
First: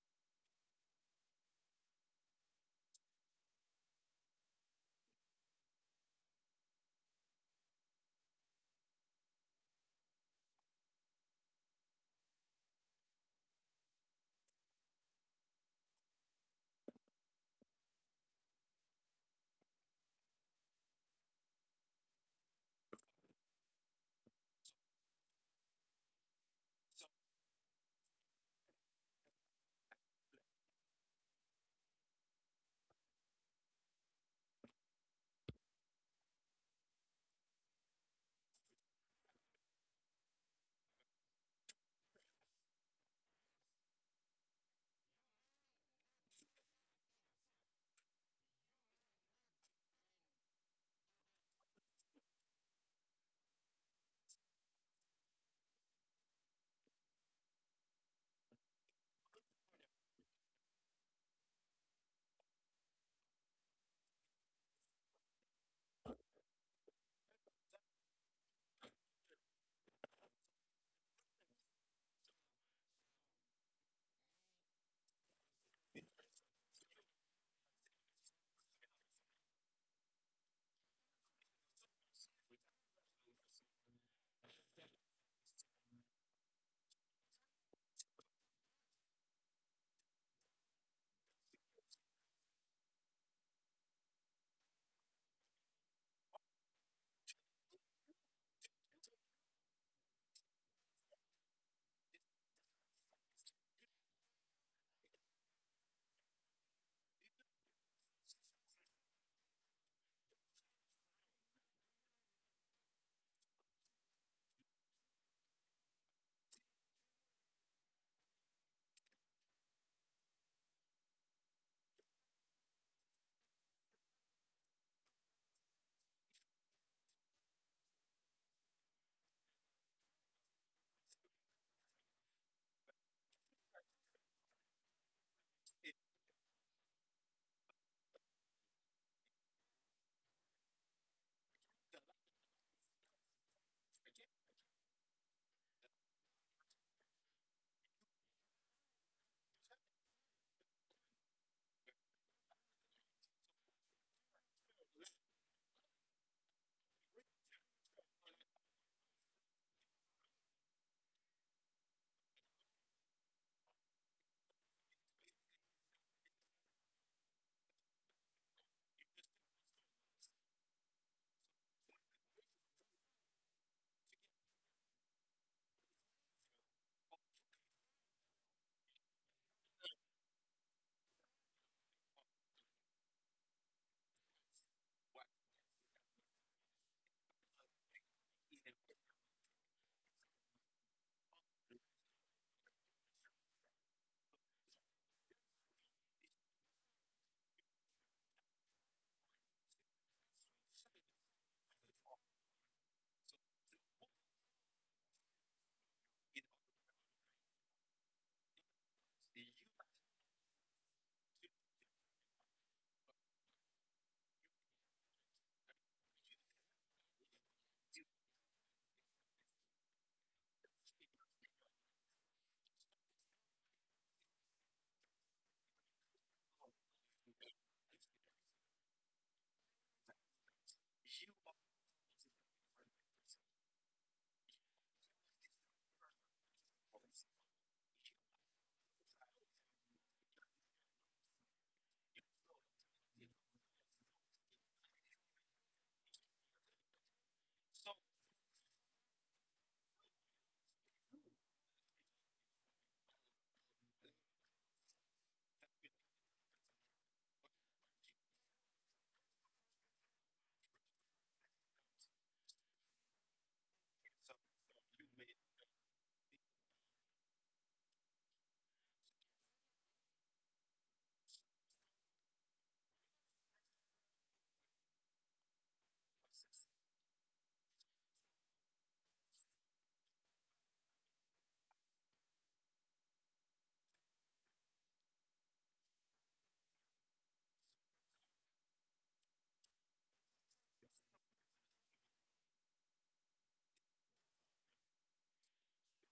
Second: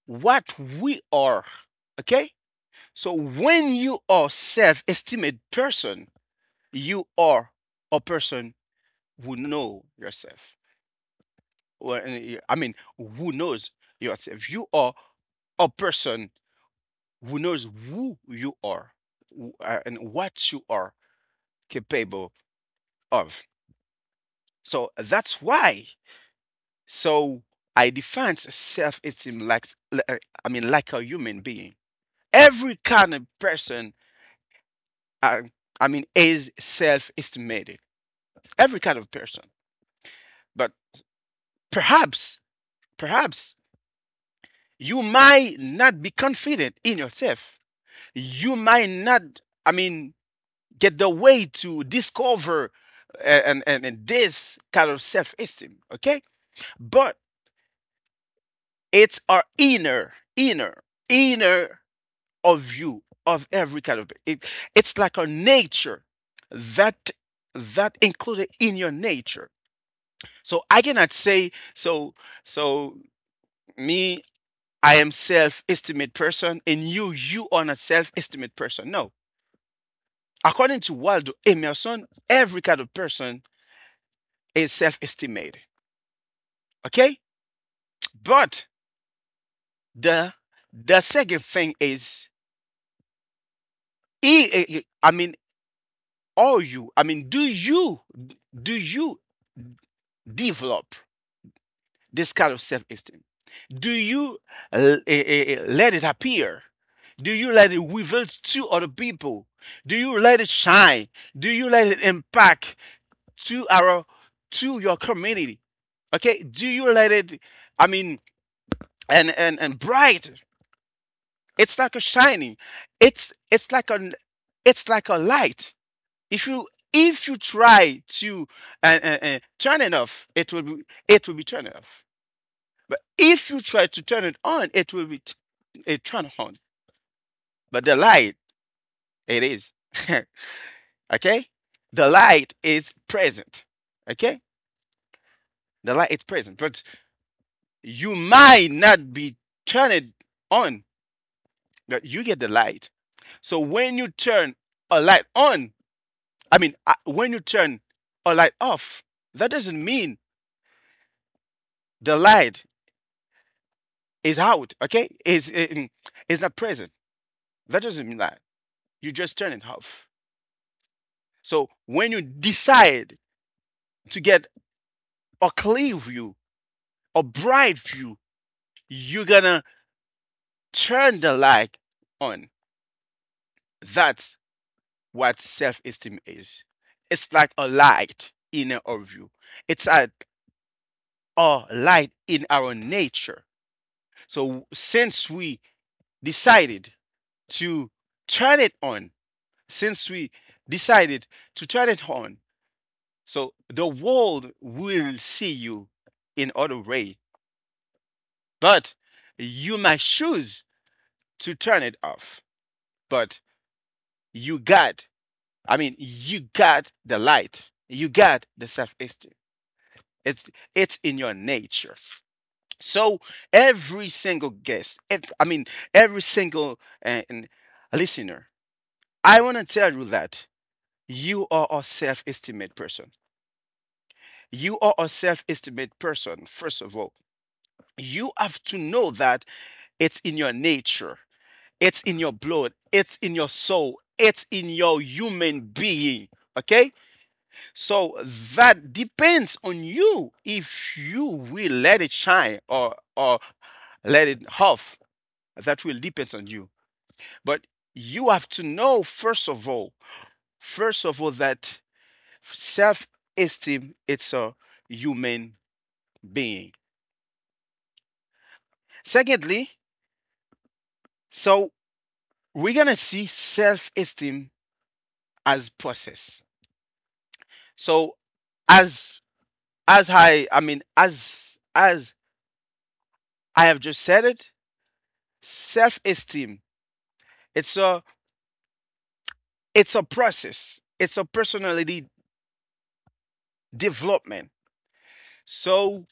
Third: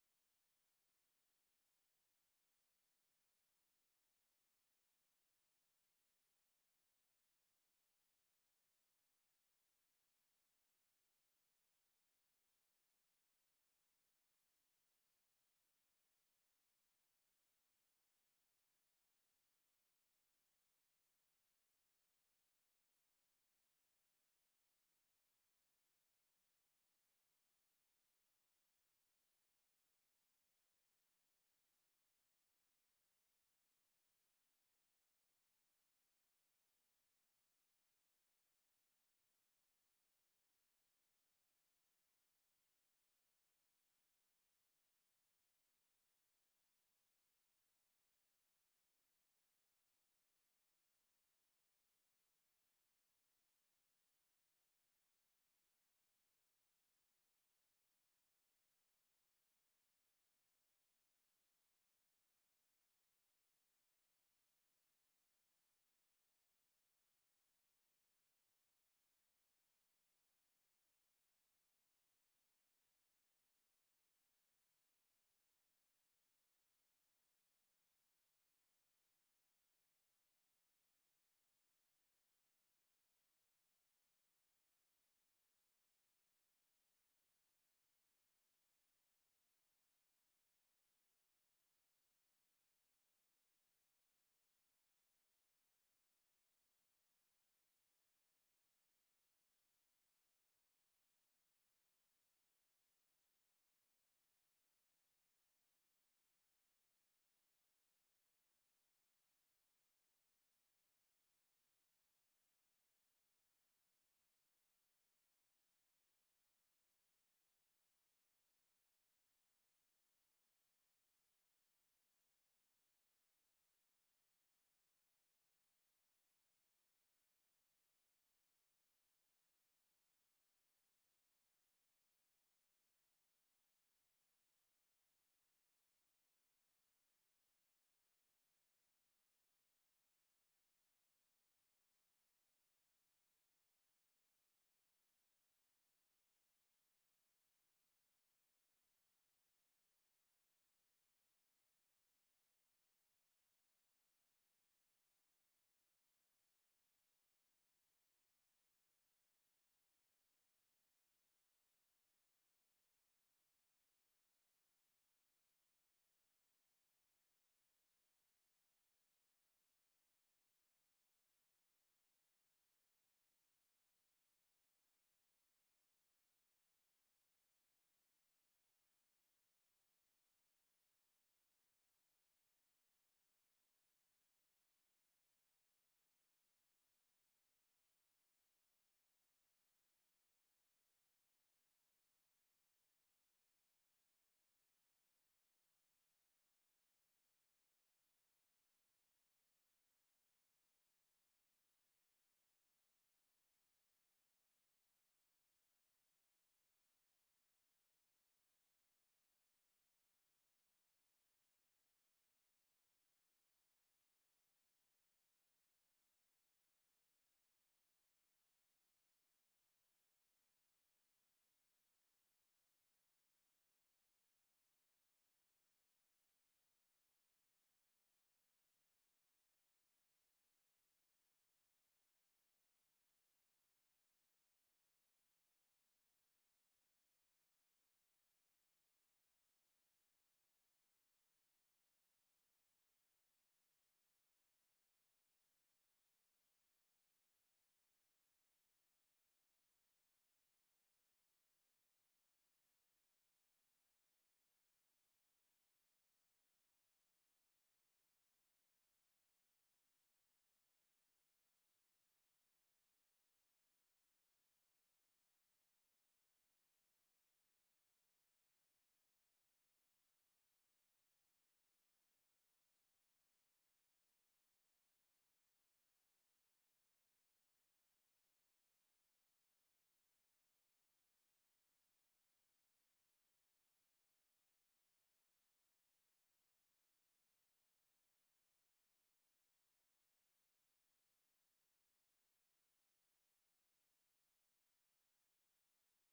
what we are, okay? So when you are self-estimated person, you are a person who know yourself. Well, I mean, who knows yourself? You are a person who knows who you are, and what you are capable of. So that's why. So I define self-esteem like, I mean, like a human being. Every kind of person, uh, I mean, is self-estimated. Every kind of person. But perhaps, perhaps you might not be confident in yourself. You might not, I mean, get the way to discover, and this kind of self-esteem. Okay, but it's our inner of you of every kind of it. It's like our nature that that included in your nature. So I cannot say, so me, I am self esteemed person and you are not self esteemed person. No. According to Waldo Emerson, every kind of person is self-estimated. Okay? But the the second thing is, I mean, are you? I mean, do you develop this kind of self-esteem? Do you let it appear? Do you let it reveal to other people? Do you let it shine? Do you let it impact to our to your community? Okay? Do you let it? I mean, and bright. It's like a shining. It's it's like a it's like a light. If you if you try to turn it off, it will be turned off. But if you try to turn it on, it will be t- it turned on. But the light, it is okay. The light is present. Okay, the light is present, but you might not be turned on. That you get the light. So when you turn a light on, I mean, when you turn a light off, that doesn't mean the light is out, okay? Is not present. That doesn't mean that. You just turn it off. So when you decide to get a clear view, a bright view, you're gonna turn the light on. That's what self-esteem is. It's like a light in our view. It's a are light in our nature. So since we decided to turn it on, since we decided to turn it on, so the world will see you in other way. But you might choose to turn it off. But you got, I mean, you got the light. You got the self-esteem. It's it's in your nature. So every single guest, if, I mean every single and listener, I want to tell you that you are a self-estimate person. You are a self-estimate person. First of all, you have to know that it's in your nature, it's in your blood, it's in your soul, it's in your human being. Okay, so that depends on you if you will let it shine or let it off, that will depend on you. But you have to know first of all, that self-esteem it's a human being. Secondly, so we're gonna see self-esteem as process. So as as I mean as I have just said it, self-esteem it's a it's a process. It's a personality development. So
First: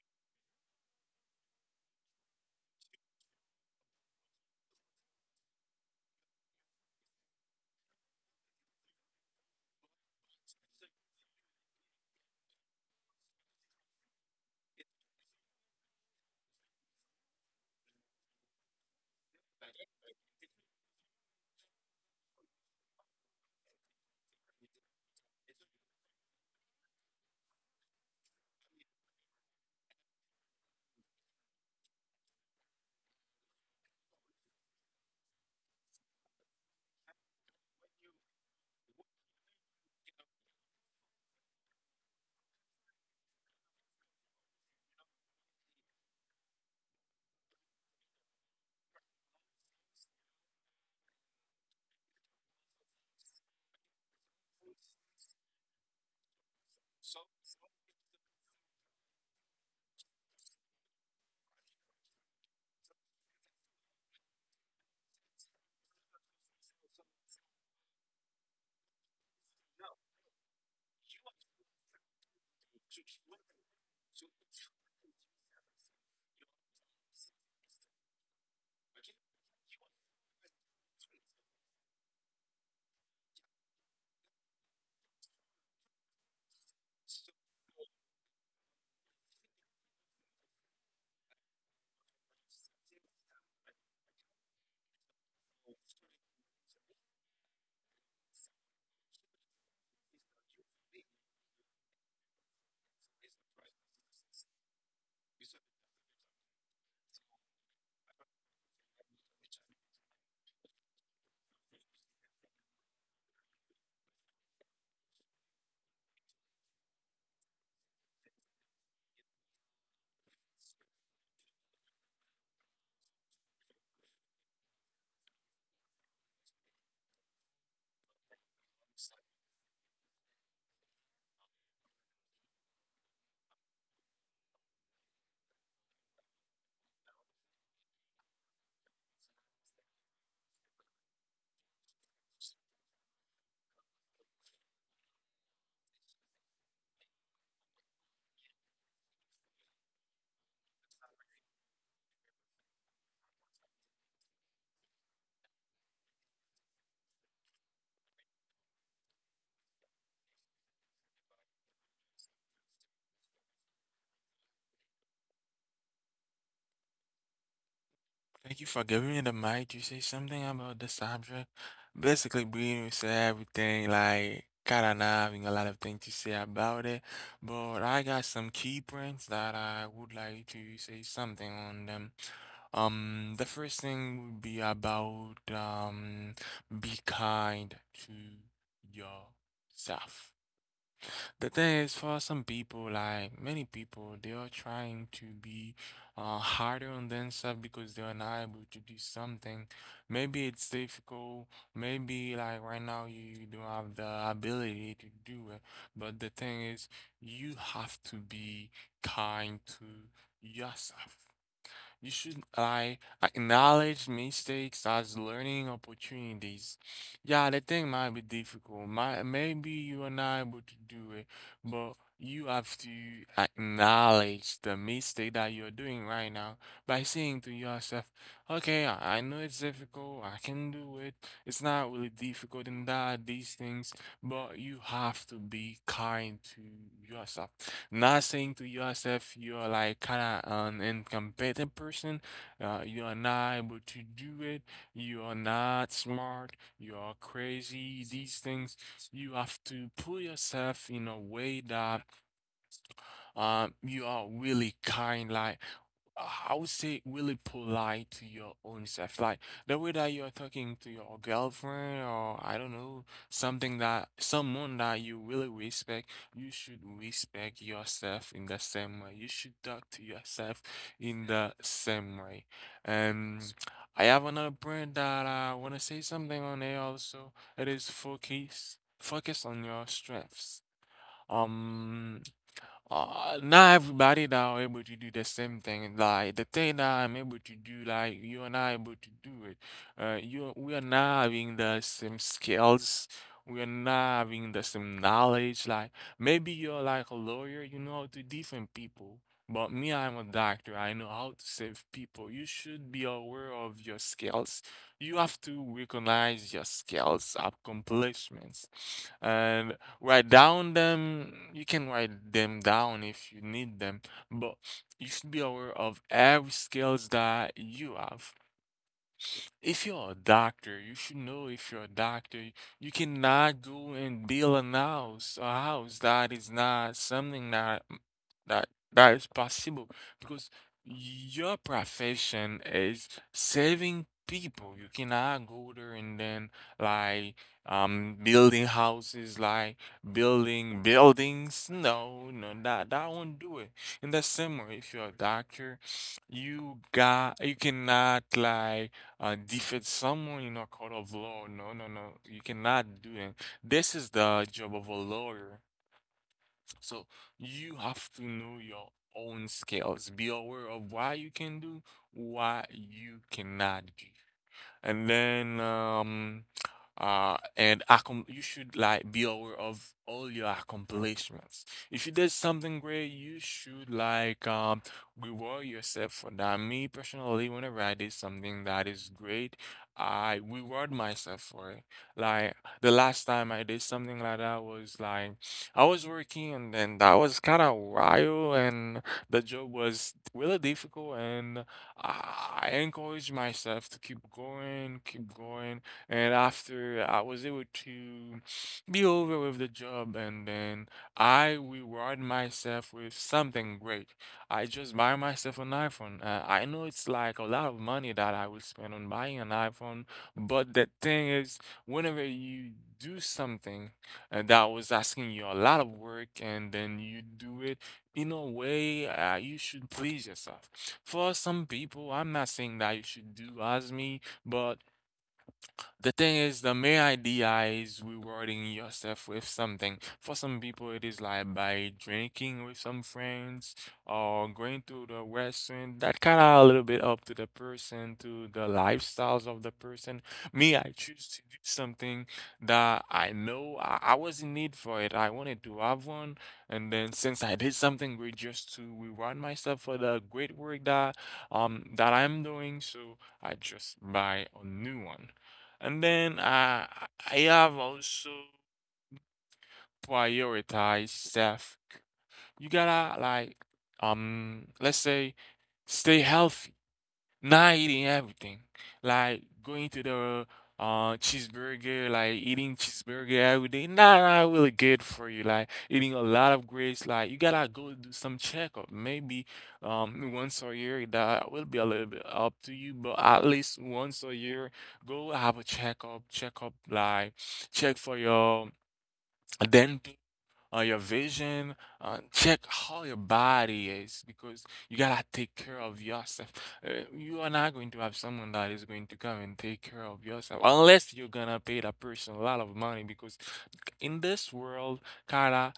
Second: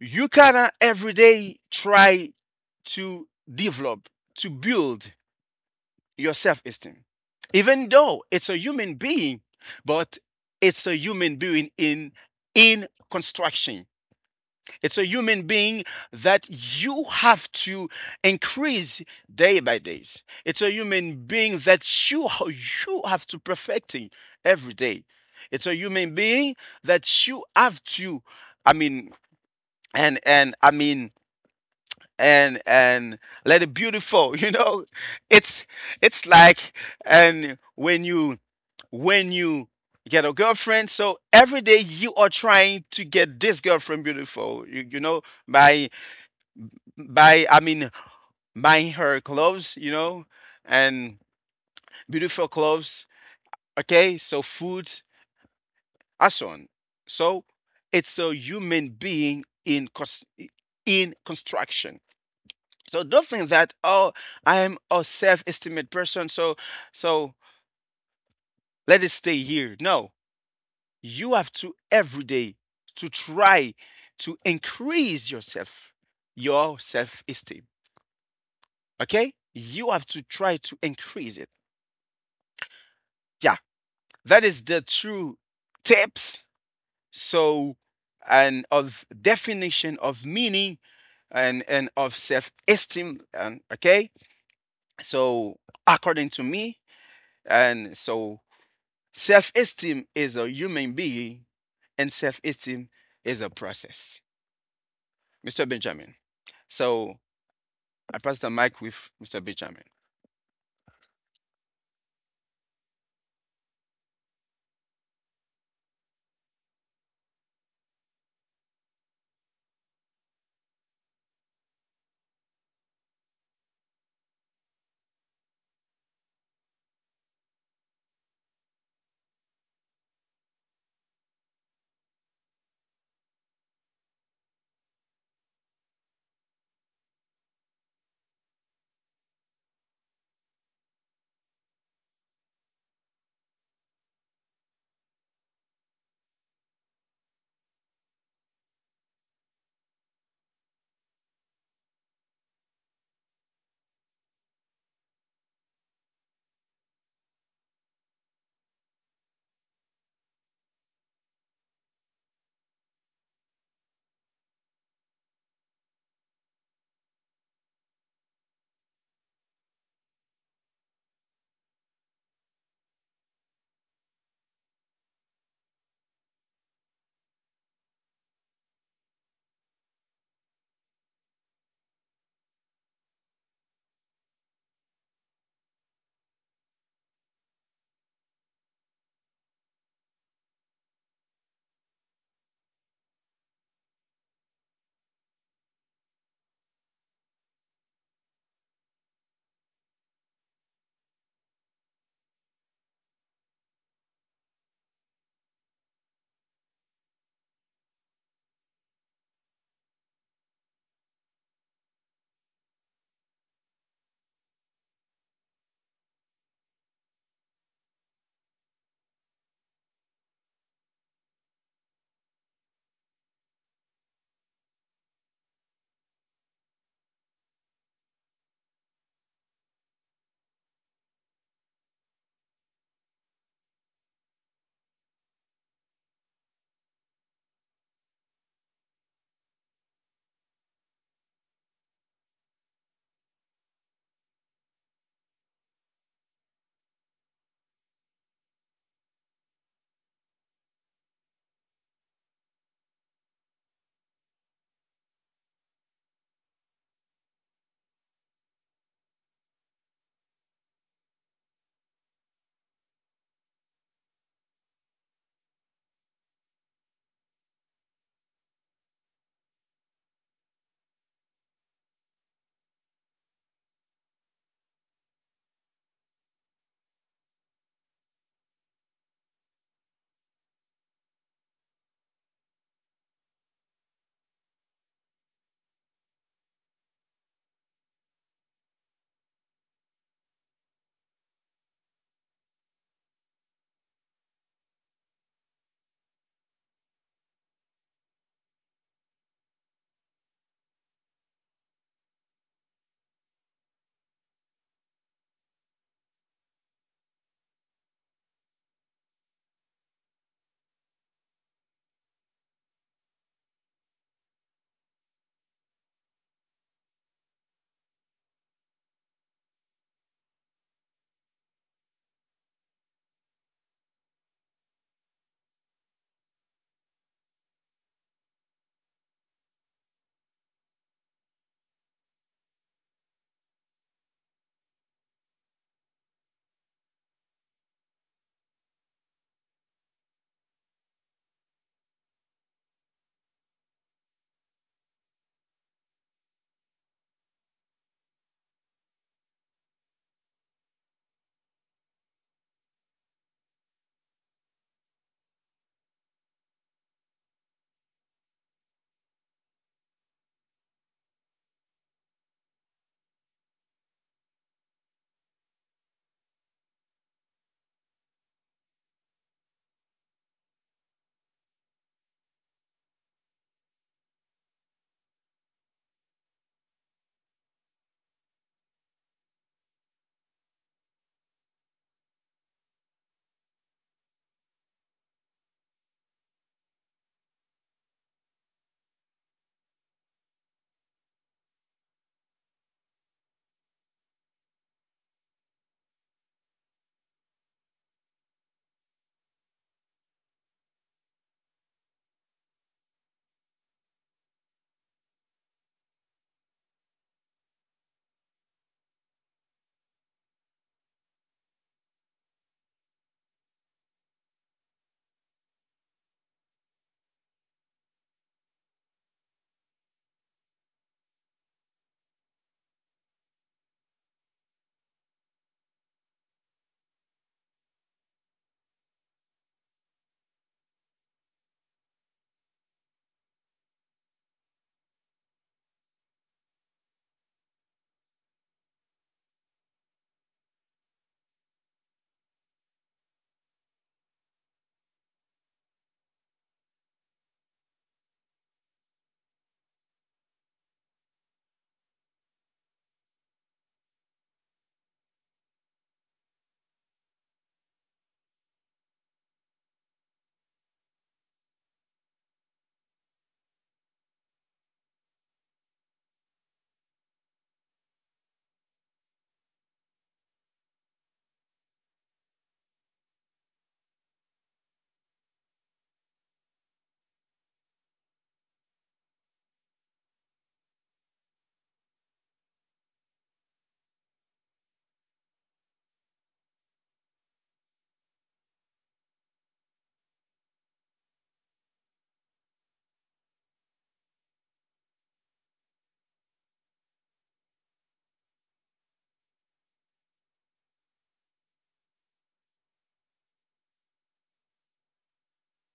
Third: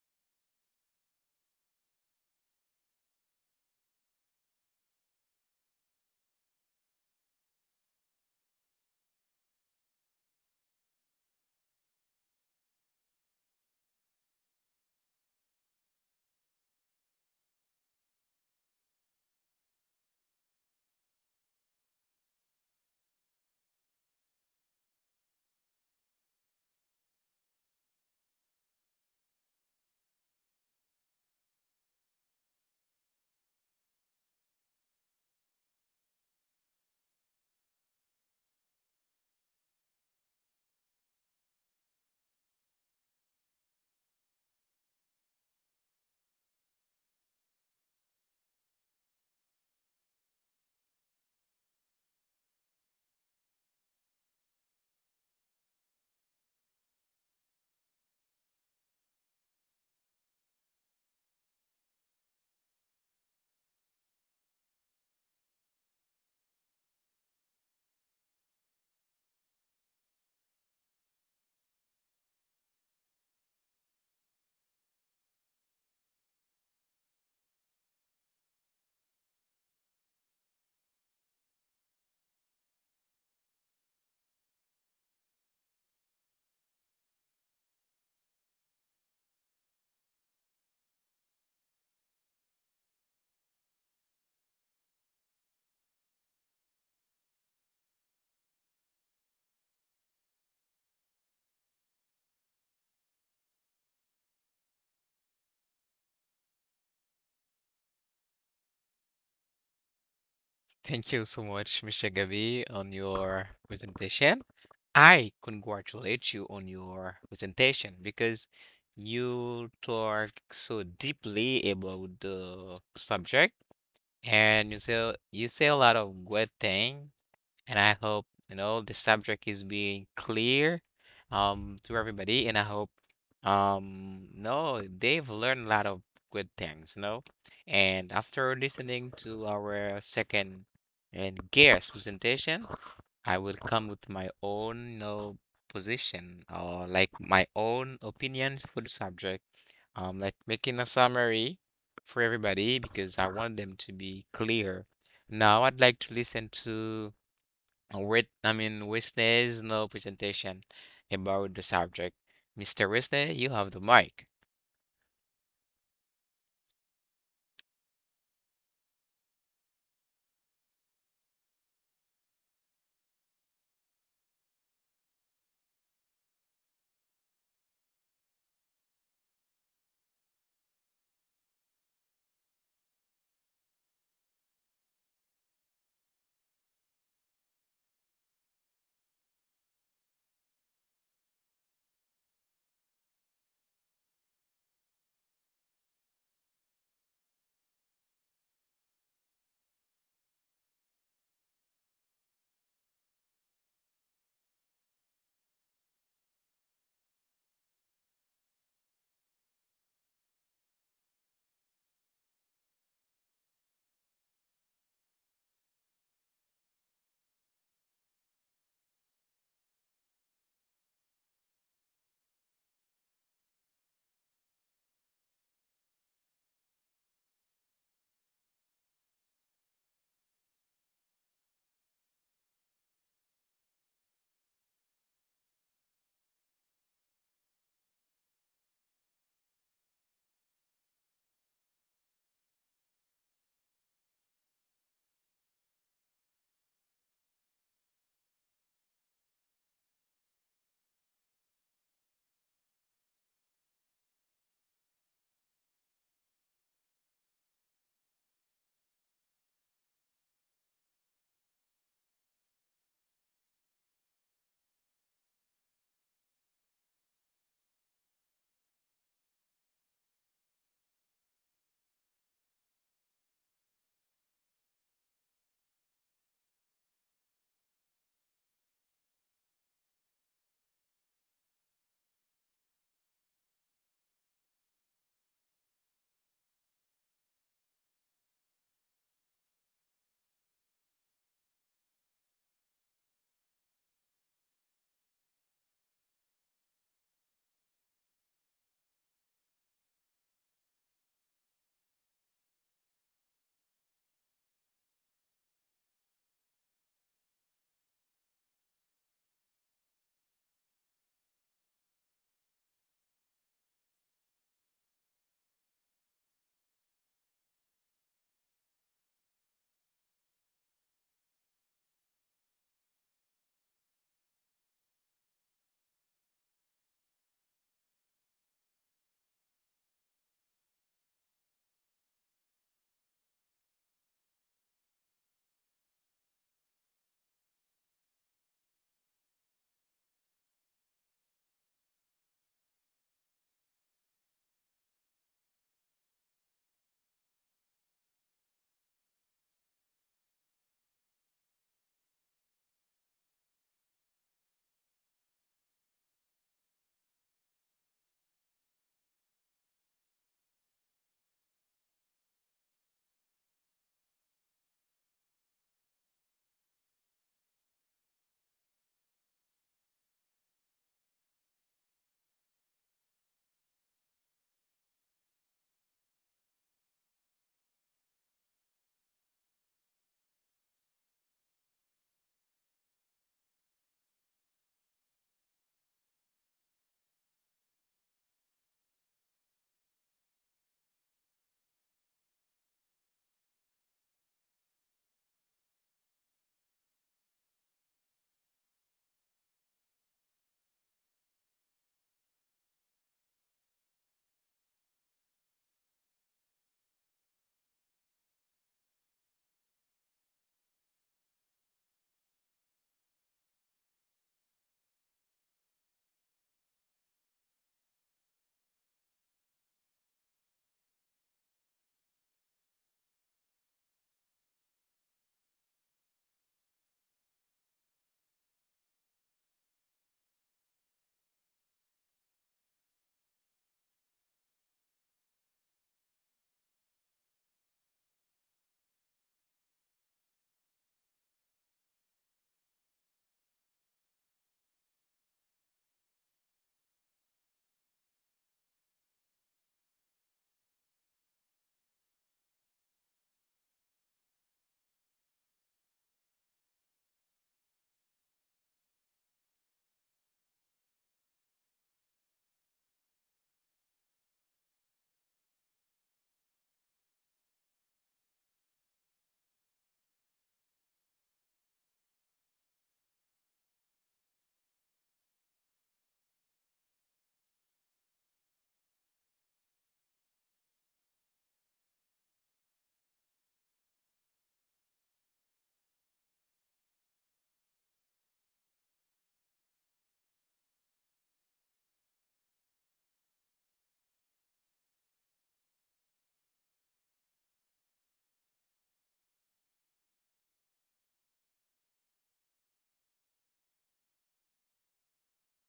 you gotta day try to develop, to build your self esteem. Even though it's a human being, but it's a human being in construction. It's a human being that you have to increase day by day. It's a human being that you have to perfecting every day. It's a human being that you have to I mean and I mean and let it beautiful it's it's like and when you get a girlfriend, so every day you are trying to get this girlfriend beautiful by by buying her clothes, and beautiful clothes, okay, so foods and so on. So it's a human being in construction. So don't think that, oh, I am a self-esteemed person, so so let it stay here. No, you have to every day to try to increase yourself, your self-esteem. Okay? You have to try to increase it. Yeah, that is the true tips. So and of definition of meaning and of self-esteem. And okay, so according to me, and so self esteem is a human being, and self esteem is a process. Mr. Benjamin. So I pass the mic with Mr. Benjamin. Thank you so much, Mr. Gavi, on your presentation. I congratulate you on your presentation because you talk so deeply about the subject and you say a lot of good things. And I hope, the subject is being clear to everybody, and I hope no, they've learned a lot of good things. And after listening to our second and guest presentation, I will come with my own, position or like my own opinions for the subject. Like making a summary for everybody because I want them to be clear. Now I'd like to listen to with, I mean, Wisney is no presentation about the subject. Mr. Wisney, you have the mic. Thank you for giving me the mic to say something about the subject. Basically, Bruno said everything, like, kind of not having a lot of things to say about it. But I got some key points that I would like to say something on them. The first thing would be about, be kind to yourself. The thing is, for some people, like many people, they are trying to be harder on themselves because they are not able to do something. Maybe it's difficult. Maybe like right now you don't have the ability to do it. But the thing is, you have to be kind to yourself. You should like acknowledge mistakes as learning opportunities. Yeah, the thing might be difficult. Might maybe you are not able to do it, but you have to acknowledge the mistake that you're doing right now by saying to yourself, okay, I know it's difficult, I can do it. It's not really difficult in that, these things, but you have to be kind to yourself not saying to yourself you are like kind of an incompetent person, you are not able to do it, you are not smart, you are crazy, these things. You have to put yourself in a way that you are really kind, like I would say really polite to your own self. Like the way that you're talking to your girlfriend or I don't know, something that someone that you really respect, you should respect yourself in the same way. You should talk to yourself in the same way. Um I have another brand that I wanna say something on it also. It is focus on your strengths. Um Not everybody that are able to do the same thing. Like the thing that I'm able to do, like you and I able to do it. You we are not having the same skills. We are not having the same knowledge. Like maybe you're like a lawyer, you know how to different people. But me, I'm a doctor. I know how to save people. You should be aware of your skills. You have to recognize your skills, accomplishments, and write down them. You can write them down if you need them, but you should be aware of every skills that you have. If you're a doctor, you should know if you're a doctor, you cannot go and build a house that is not something that is possible because your profession is saving people. You cannot go there and then like building houses, like building buildings. No, no, that that won't do it. In the same way, if you're a doctor, you got you cannot like defeat someone in a court of law. No, no, no. You cannot do it. This is the job of a lawyer. So you have to know your own skills. Be aware of what you can do, what you cannot do, and then you should like be aware of all your accomplishments. If you did something great, you should like reward yourself for that. Me personally, whenever I did something that is great, I reward myself for it. Like the last time I did something like that was like I was working and then that was kind of wild and the job was really difficult, and I encouraged myself to keep going, keep going. And after I was able to be over with the job, and then I reward myself with something great. I just buy myself an iPhone. I know it's like a lot of money that I will spend on buying an iPhone, but the thing is, whenever you do something that was asking you a lot of work and then you do it, in a way, you should please yourself. For some people, I'm not saying that you should do as me, but the thing is, the main idea is rewarding yourself with something. For some people, it is like by drinking with some friends or going to the restaurant. That kind of a little bit up to the person, to the lifestyles of the person. Me, I choose to do something that I know I was in need for it. I wanted to have one. And then since I did something great just to reward myself for the great work that that I'm doing, so I just buy a new one. And then I have also prioritize self. You gotta like let's say stay healthy. Not eating everything. Like going to the cheeseburger, like eating cheeseburger every day, not not really good for you. Like eating a lot of grits, like you gotta go do some checkup. Maybe once a year, that will be a little bit up to you, but at least once a year, go have a checkup like check for your dental, your vision. Check how your body is because you gotta take care of yourself. You are not going to have someone that is going to come and take care of yourself unless you're gonna pay that person a lot of money because in this world, kinda,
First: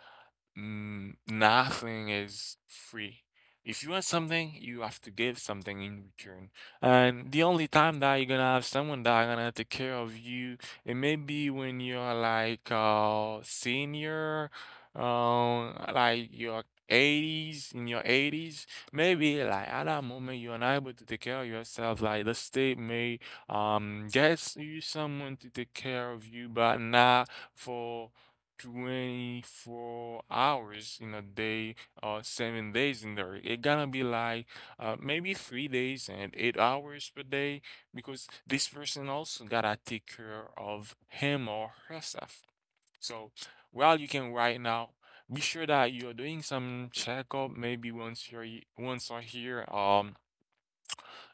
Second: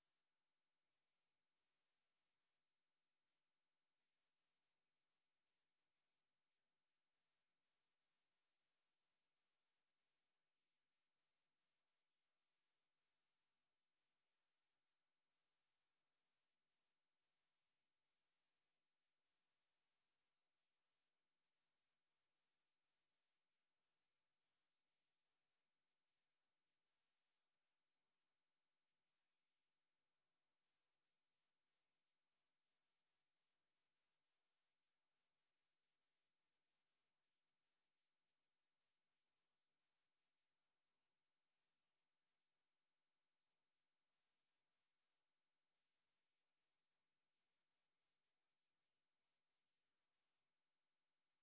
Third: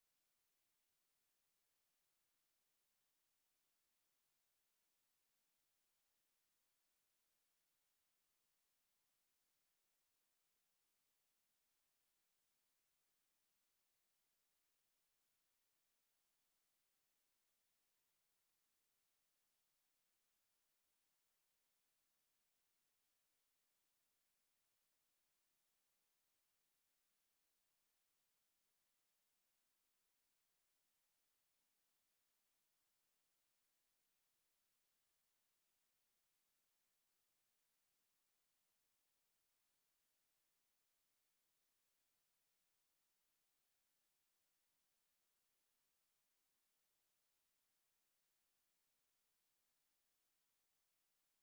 Mm, nothing is free. If you want something, you have to give something in return. And the only time that you're gonna have someone that are gonna take care of you, it may be when you're like senior, like your 80s, in your 80s, maybe like at that moment you're unable to take care of yourself. Like the state may get you someone to take care of you, but not for 24 hours in a day or 7 days in there. It gonna be like maybe 3 days and 8 hours per day because this person also gotta take care of him or herself. So while you can right now, be sure that you're doing some checkup maybe once you're once or here. Um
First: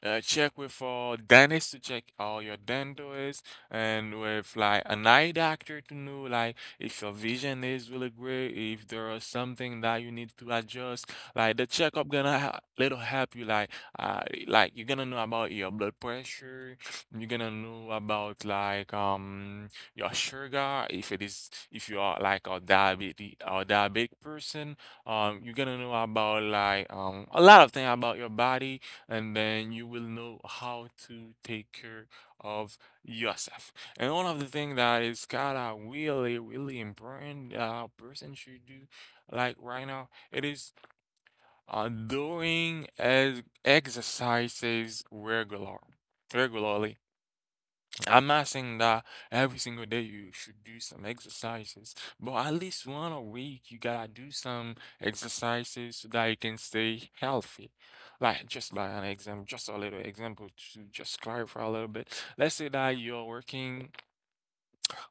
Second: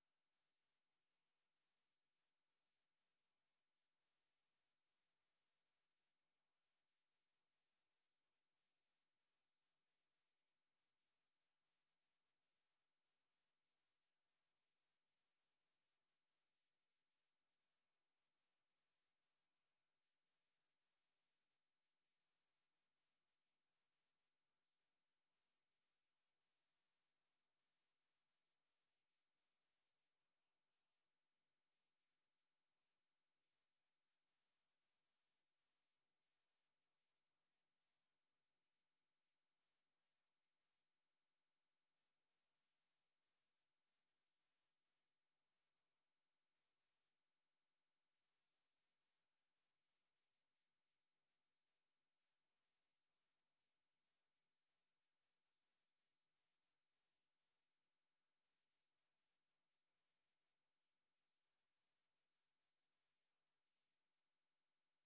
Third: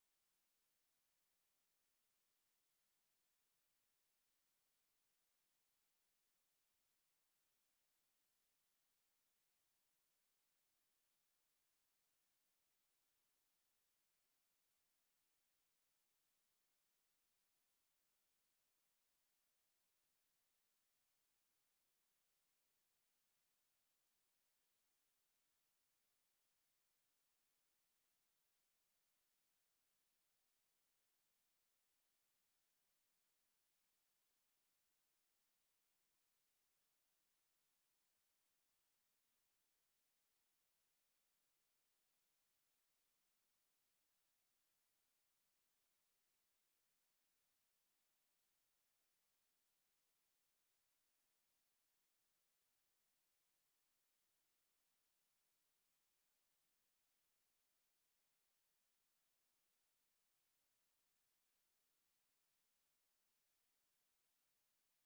uh, Check with dentist to check all your dentures, and with like an eye doctor to know, like, if your vision is really great, if there is something that you need to adjust. Like, the checkup gonna ha little help you, uh like you're gonna know about your blood pressure, you're gonna know about like your sugar if it is if you are like a diabetic or diabetic person, you're gonna know about like a lot of things about your body, and then you will know how to take care of yourself. And one of the things that is kind of really, really important person should do, like right now, it is exercises regularly. I'm not saying that every single day you should do some exercises, but at least one a week you gotta do some exercises so that you can stay healthy. Like, just by an example, just a little example to just clarify a little bit. Let's say that you're working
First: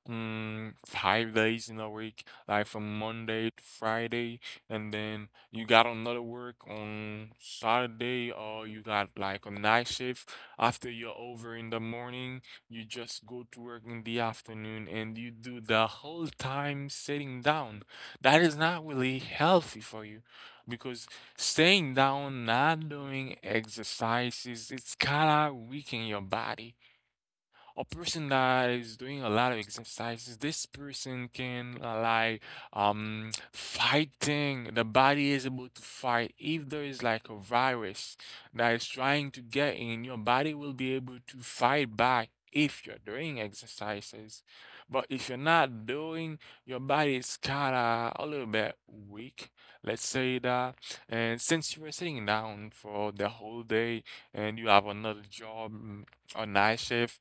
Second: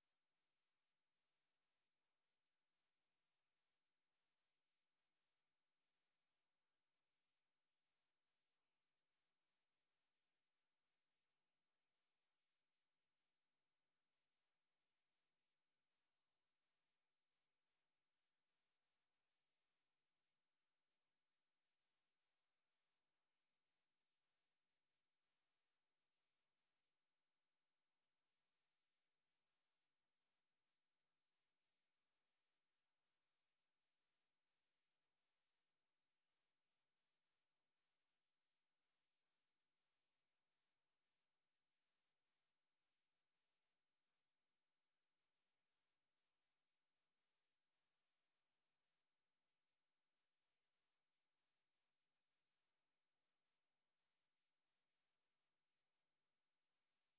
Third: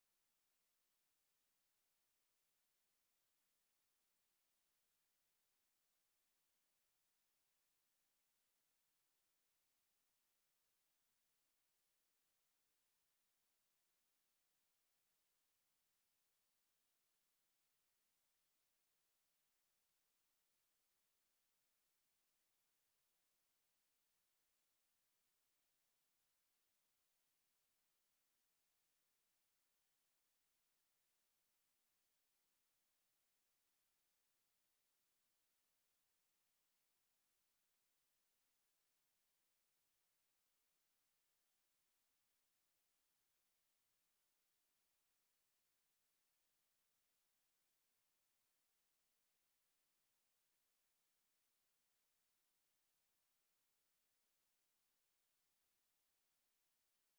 5 days in a week, like from Monday to Friday, and then you got another work on Saturday, or you got like a night shift. After you're over in the morning, you just go to work in the afternoon, and you do the whole time sitting down. That is not really healthy for you because staying down, not doing exercises, it's kind of weakening your body. A person that is doing a lot of exercises, this person can like fighting. The body is able to fight. If there is like a virus that is trying to get in, your body will be able to fight back if you're doing exercises. But if you're not doing, your body is kinda a little bit weak. Let's say that. And since you were sitting down for the whole day and you have another job, mm, a night shift,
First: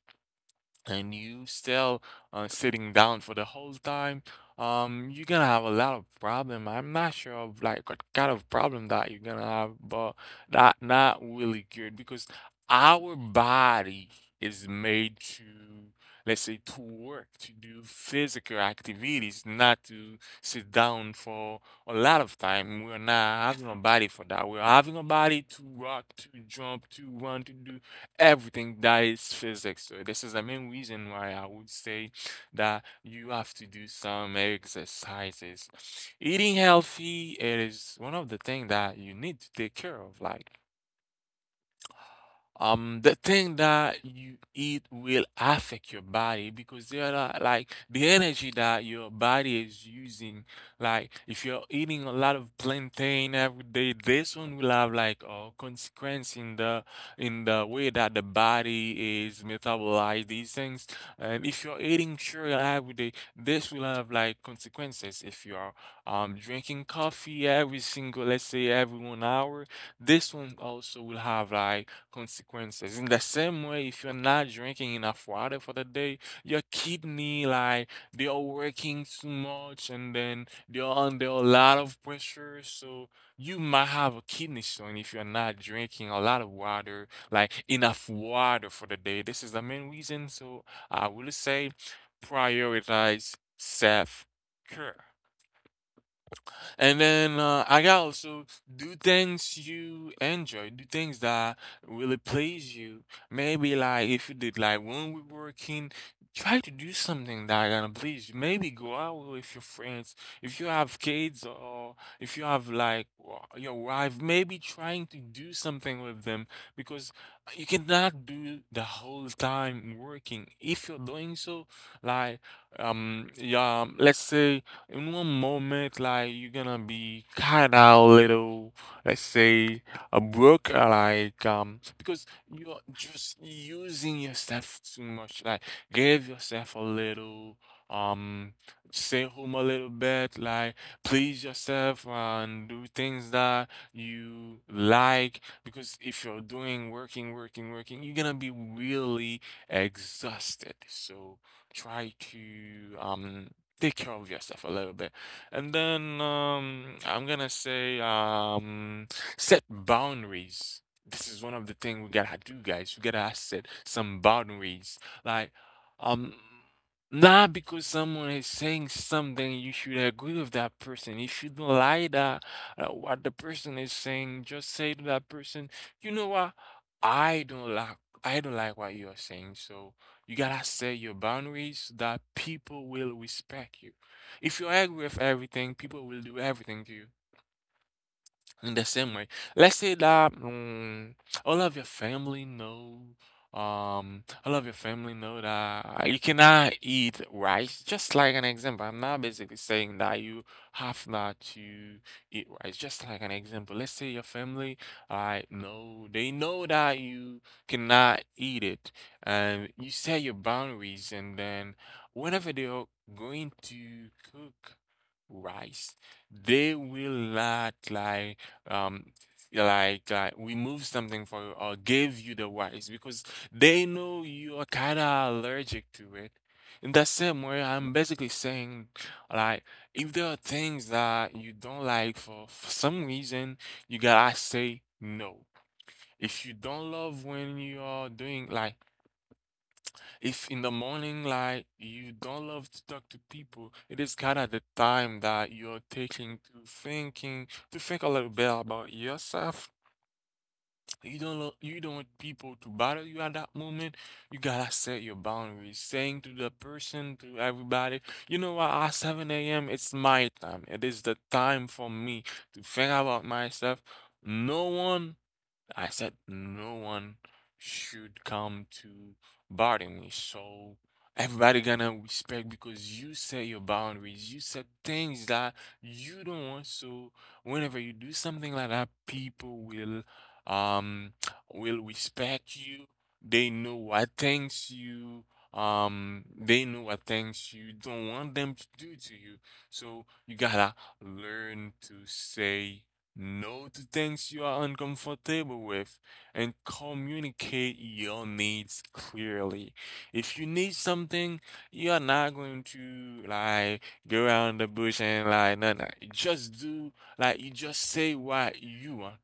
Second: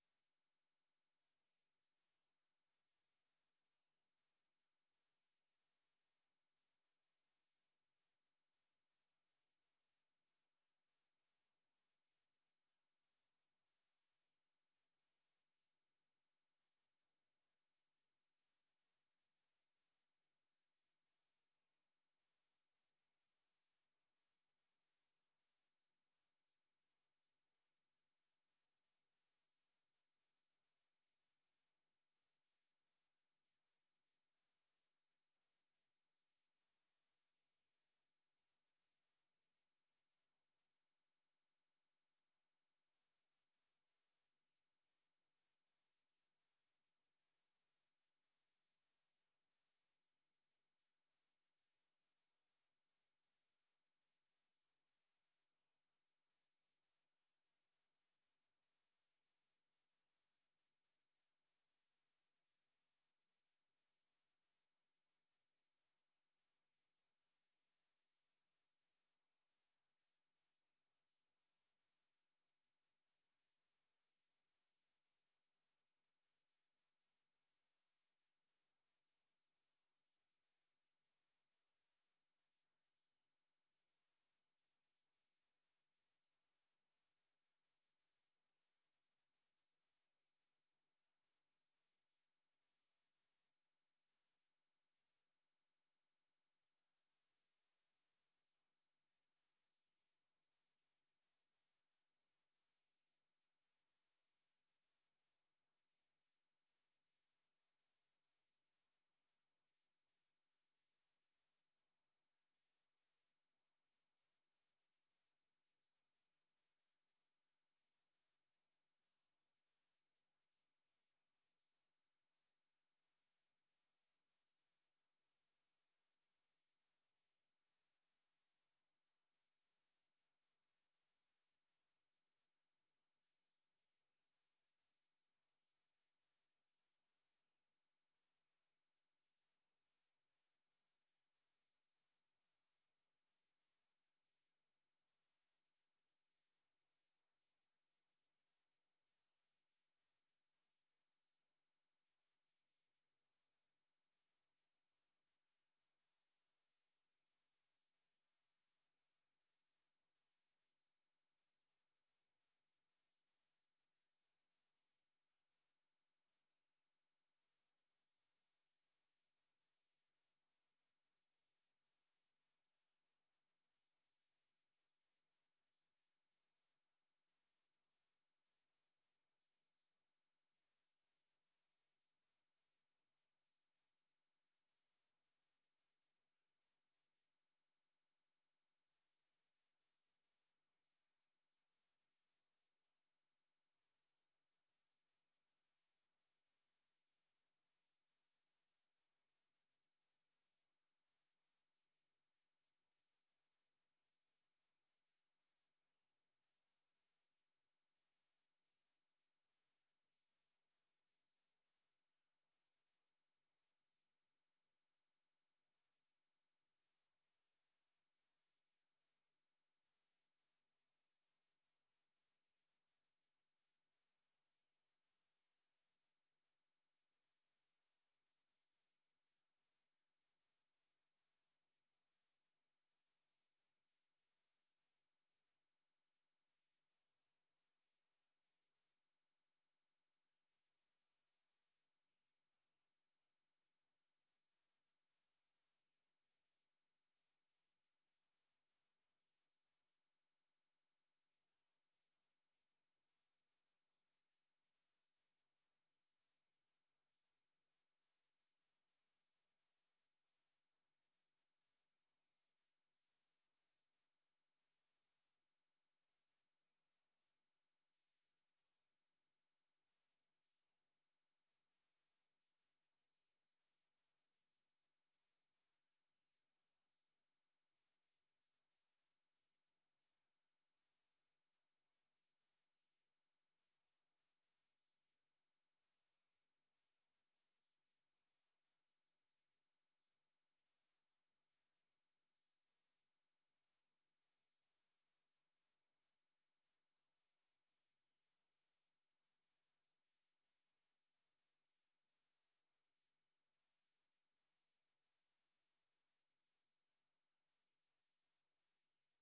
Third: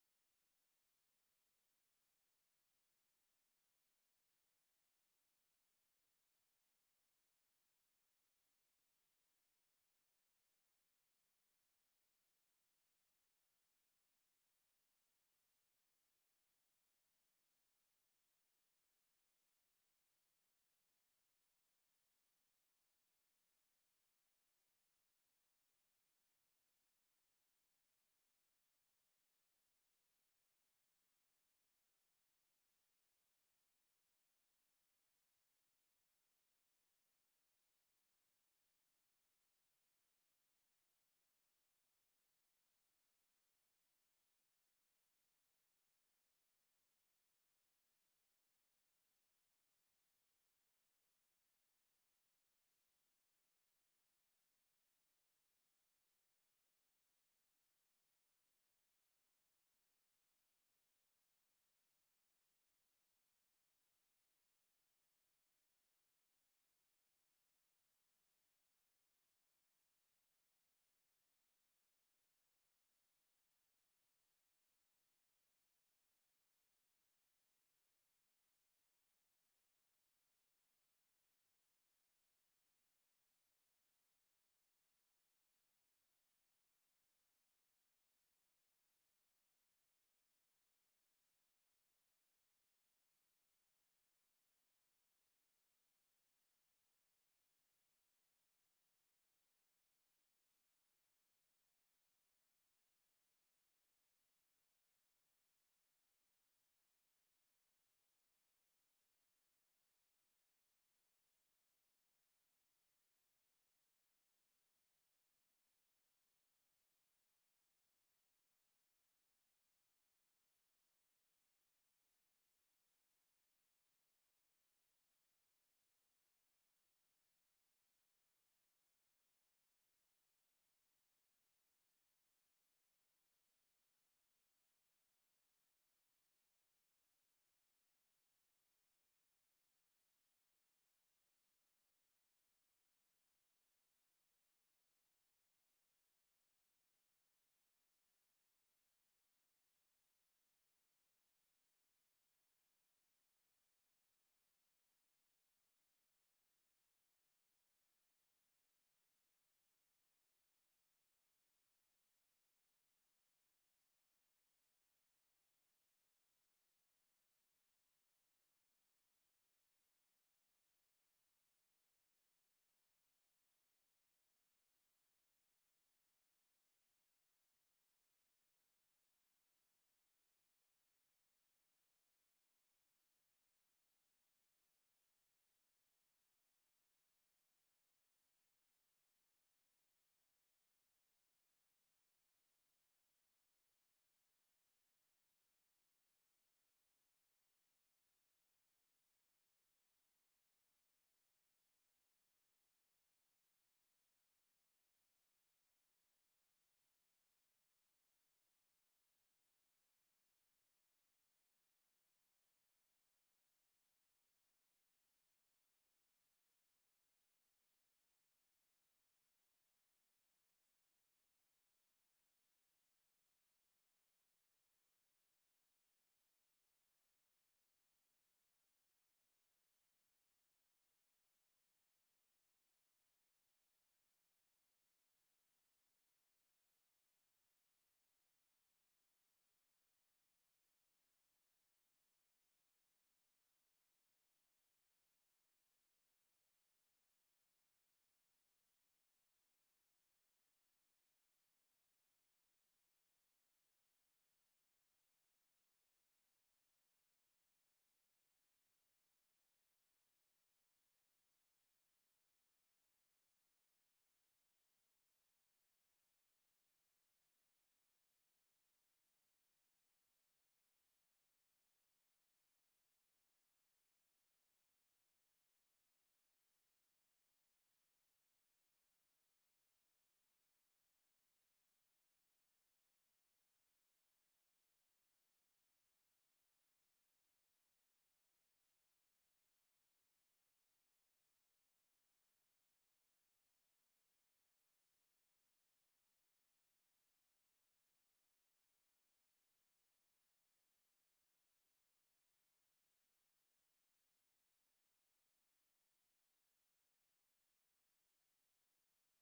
and you still sitting down for the whole time, you're gonna have a lot of problem. I'm not sure of like what kind of problem that you're gonna have, but that not really good, because our body is made to, let's say, to work, to do physical activities, not to sit down for a lot of time. We're not having a body for that. We're having a body to rock, to jump, to run, to do everything that is physics. So this is the main reason why I would say that you have to do some exercises. Eating healthy is one of the things that you need to take care of. Like, the thing that you eat will affect your body, because there are like the energy that your body is using. Like if you're eating a lot of plantain every day, this one will have like a consequence in the way that the body is metabolize these things. And if you're eating cereal every day, this will have like consequences. If you're drinking coffee every single, let's say every 1 hour, this one also will have like consequences. In the same way, if you're not drinking enough water for the day, your kidney, like, they are working too much, and then they're under a lot of pressure. So you might have a kidney stone if you're not drinking a lot of water, like enough water for the day. This is the main reason. So I will say, prioritize self care. And then I got also, do things you enjoy, do things that really please you. Maybe like if you did like when we're working, try to do something that gonna please you. Maybe go out with your friends. If you have kids or if you have like your wife, maybe trying to do something with them, because you cannot do the whole time working. If you're doing so, like, yeah, let's say in one moment, like, you're gonna be kind of little, let's say, a broke, like, because you're just using yourself too much. Like, give yourself a little, um, stay home a little bit. Like, please yourself and do things that you like. Because if you're doing working, working, working, you're gonna be really exhausted. So try to take care of yourself a little bit. And then I'm gonna say, set boundaries. This is one of the things we gotta do, guys. We gotta set some boundaries. Like, um, not because someone is saying something, you should agree with that person. You shouldn't lie that what the person is saying. Just say to that person, you know what? I don't like I don't like what you are saying, so you gotta set your boundaries so that people will respect you. If you're angry with everything, people will do everything to you. In the same way, let's say that all of your family know, all of your family know that you cannot eat rice. Just like an example, I'm not basically saying that you have not to eat rice. Just like an example, let's say your family, I know they know that you cannot eat it, and you set your boundaries, and then whenever they are going to cook rice, they will not like um remove something for you or give you the rice, because they know you are kind of allergic to it. In the same way, I'm basically saying, like, if there are things that you don't like for, some reason, you gotta say no. If you don't love when you are doing, like, if in the morning like you don't love to talk to people, it is kind of the time that you're taking to think a little bit about yourself. You don't lo- you don't want people to bother you at that moment. You gotta set your boundaries, saying to the person, to everybody, you know what, at 7 a.m. it's my time. It is the time for me to think about myself. No one, I said no one should come to bother me. So everybody gonna respect because you set your boundaries. You set things that you don't want. So whenever you do something like that, people um will respect you. They know what things you they know what things you don't want them to do to you. So you gotta learn to say, know the things you are uncomfortable with, and communicate your needs clearly. If you need something, you are not going to, like, go around the bush and like no no. You just do, like, you just say what you want.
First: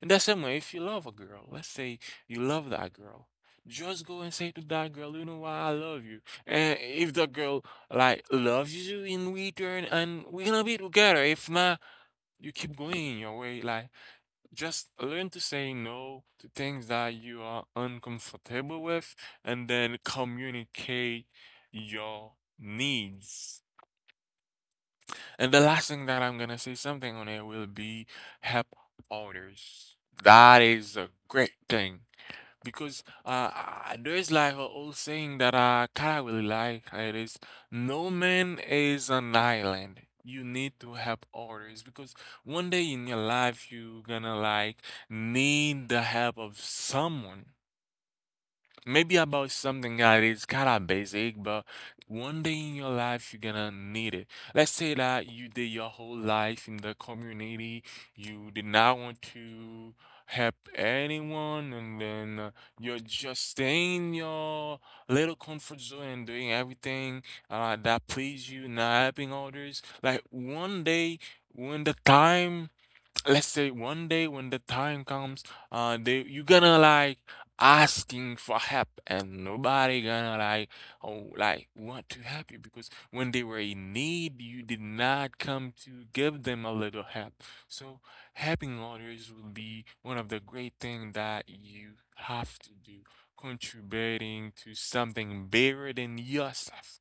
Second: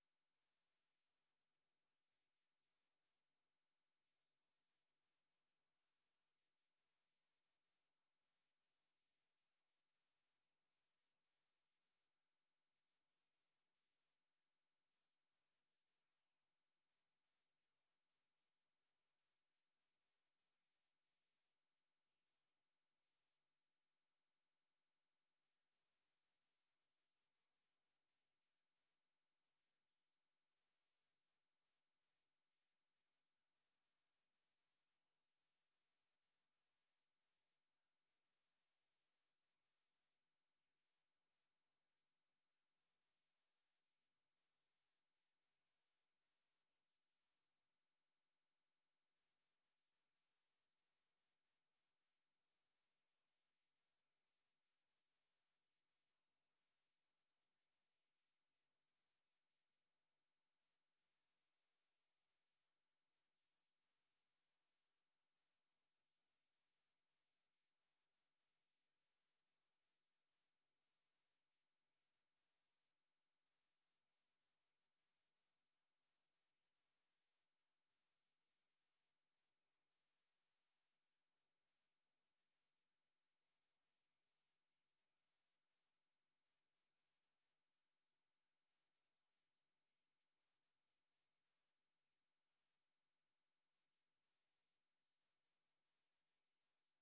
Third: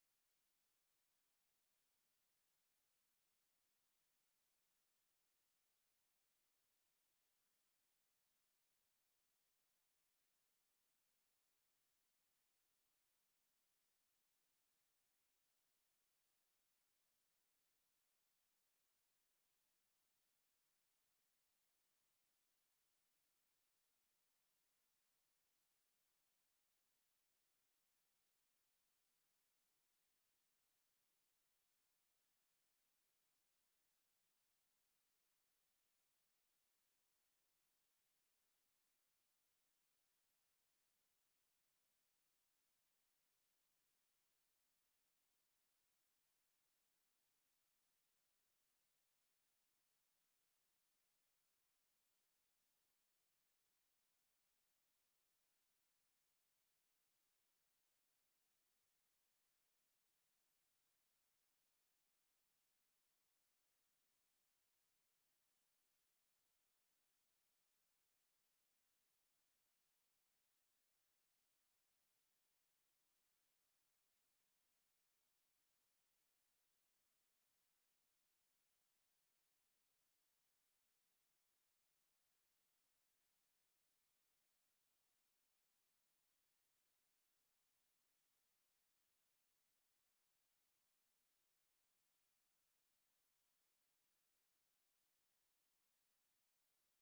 And the same way if you love a girl, let's say you love that girl. Just go and say to that girl, you know what, I love you. And if the girl like loves you in return, and we're gonna be together. If not, you keep going your way. Like, just learn to say no to things that you are uncomfortable with, and then communicate your needs. And the last thing that I'm gonna say something on it will be, help others. That is a great thing, because there's like a old saying that I kind of really like. It is, no man is an island. You need to help others, because one day in your life you're gonna like need the help of someone. Maybe about something that is kind of basic, but one day in your life you're gonna need it. Let's say that you did your whole life in the community, you did not want to help anyone, and then you're just staying in your little comfort zone and doing everything that please you, not helping others. Like, one day when the time let's say one day when the time comes, they you gonna like asking for help, and nobody gonna like oh like want to help you, because when they were in need, you did not come to give them a little help. So helping others will be one of the great things that you have to do, contributing to something bigger than yourself.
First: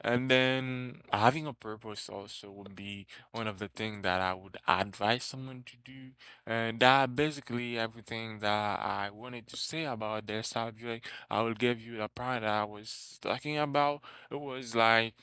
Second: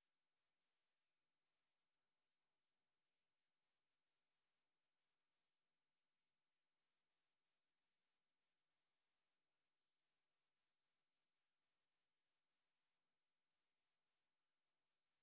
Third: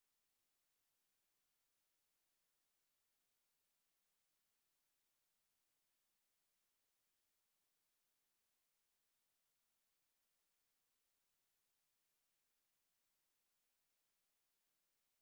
And then having a purpose also would be one of the things that I would advise someone to do. And that basically everything that I wanted to say about this subject. I will give you the part that I was talking about. It was like,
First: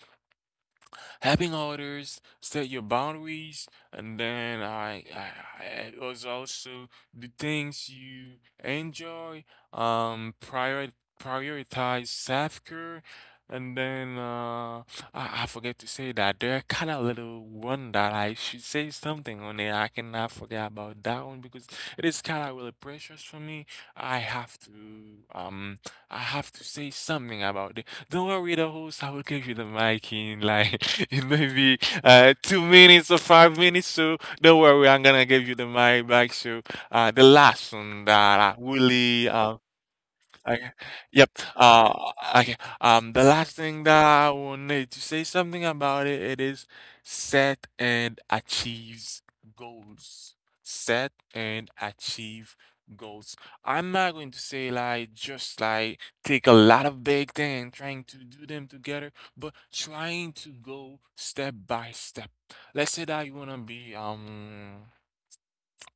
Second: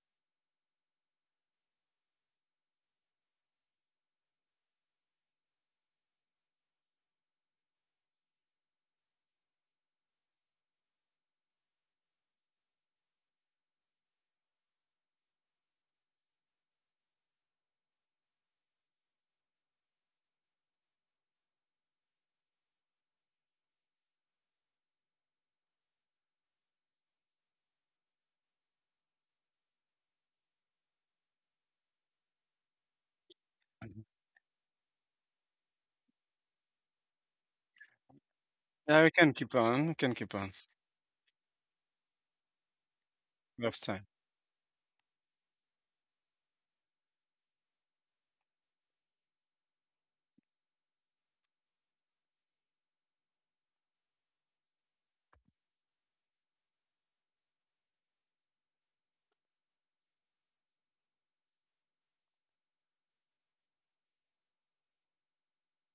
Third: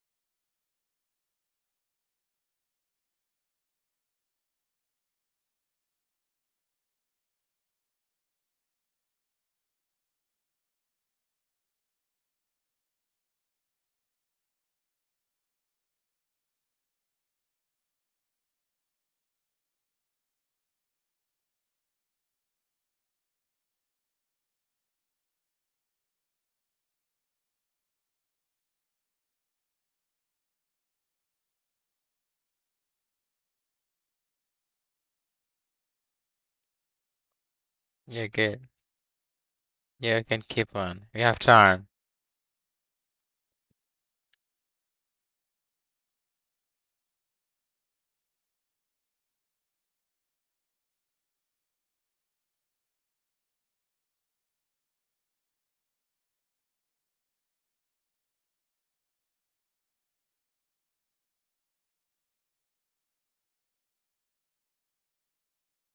having orders, set your boundaries, and then I it was also the things you enjoy. Um, prior, prioritize self care, and then I forget to say that there are kind of little one that I should say something on it. I cannot forget about that one because it is kind of really precious for me. I have to um, I have to say something about it. Don't worry, the host, I will give you the mic in like in maybe 2 minutes or 5 minutes. So don't worry, I'm gonna give you the mic back. So the last one You're that I good. Yeah, we really can keep on. We can Yeah, you keep can on. okay. keep on. We Yep. have time. Okay. The last We have thing that time. I will need to say something about it, it is set and achieves goals. Set and achieve goals. I'm not going to say like just like take a lot of big things and trying to do them together, but trying to go step by step. Let's say that you wanna be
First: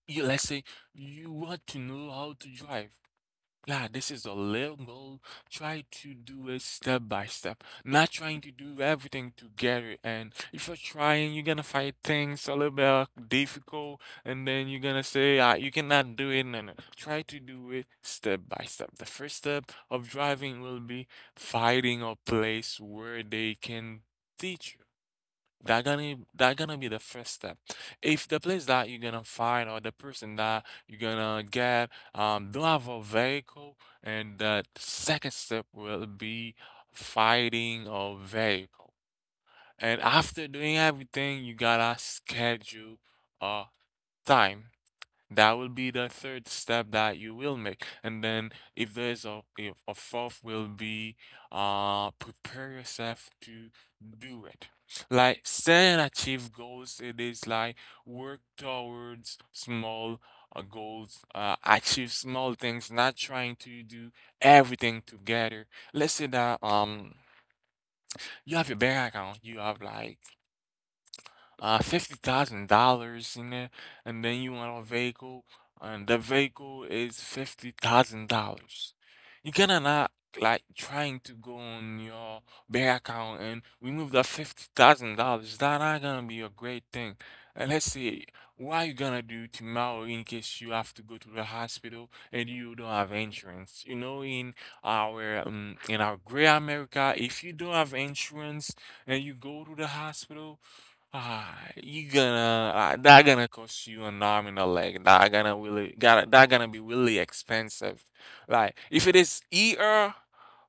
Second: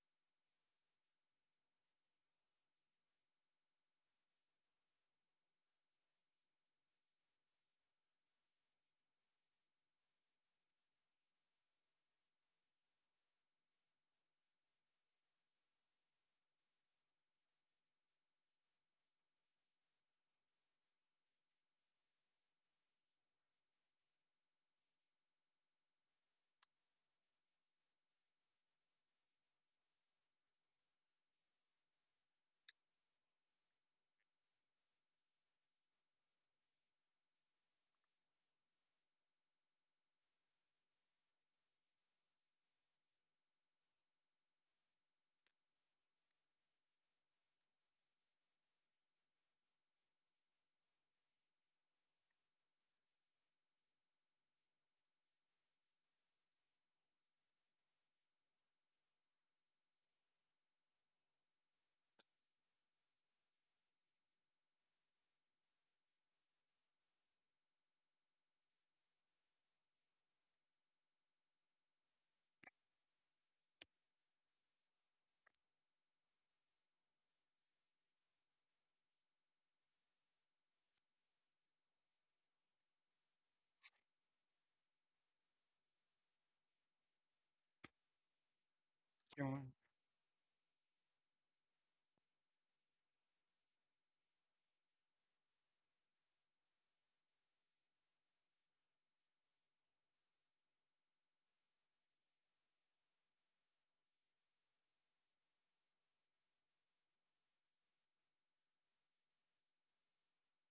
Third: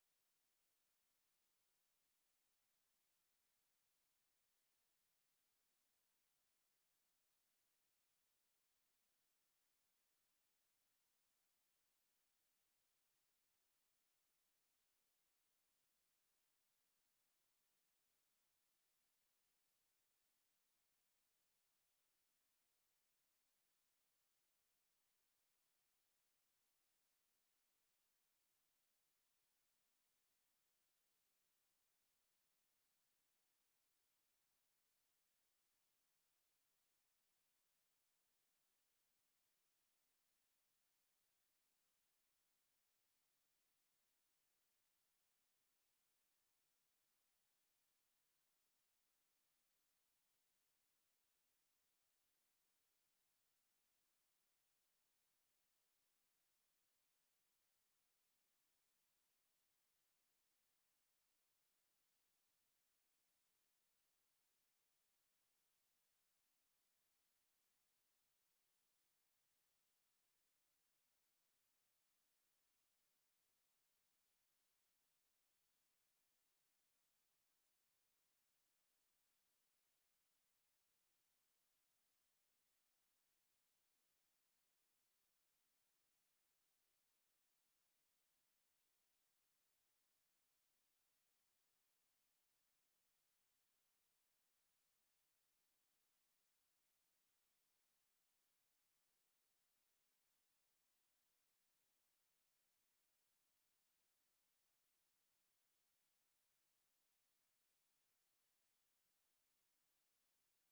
you, let's say you want to know how to drive. Yeah, this is a little goal. Try to do it step by step, not trying to do everything together. And if you're trying, you're gonna find things a little bit difficult, and then you're gonna say, ah, you cannot do it. No, no. Try to do it step by step. The first step of driving will be finding a place where they can teach you. That gonna be the first step. If the place that you're gonna find or the person that you're gonna get don't have a vehicle, and the second step will be finding a vehicle. And after doing everything, you gotta schedule a time. That will be the third step that you will make. And then if a fourth will be prepare yourself to do it. Like set and achieve goals, it is like work towards small goals, achieve small things, not trying to do everything together. Let's say that you have your bank account, you have like $50,000 in it, and then you want a vehicle, and the vehicle is $50,000. You cannot not like trying to go on your bank account and remove that $50,000. That not gonna be a great thing. And let's say what you gonna do Come tomorrow in case you have to go to the hospital and you don't have insurance. You know, in our great America, if you don't have insurance and you go to the hospital, ah, you gonna that gonna cost you an arm and a leg. That gonna be really expensive. Like if it is ear.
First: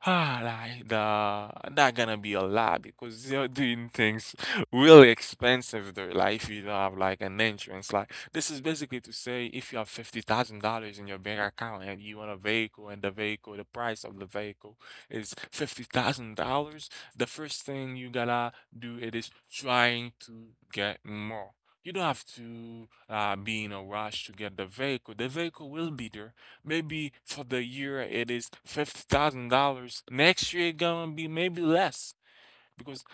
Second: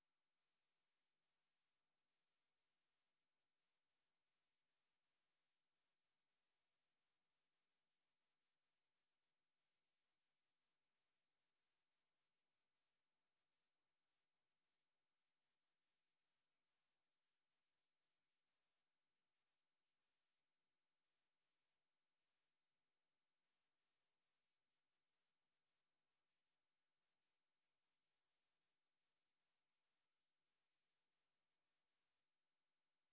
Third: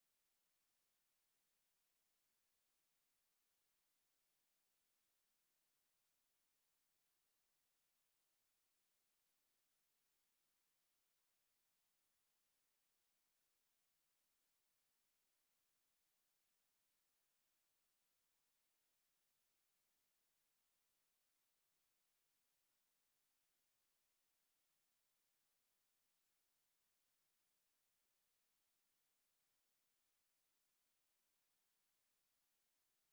Ah, like the that gonna be a lot because they're doing things really expensive there. Like if you don't have like an insurance, like this is basically to say if you have $50,000 in your bank account and you want a vehicle and the price of the vehicle is $50,000, the first thing you gotta do it is trying to get more. You don't have to be in a rush to get the vehicle. The vehicle will be there. Maybe for the year it is $50,000. Next year it gonna be maybe less because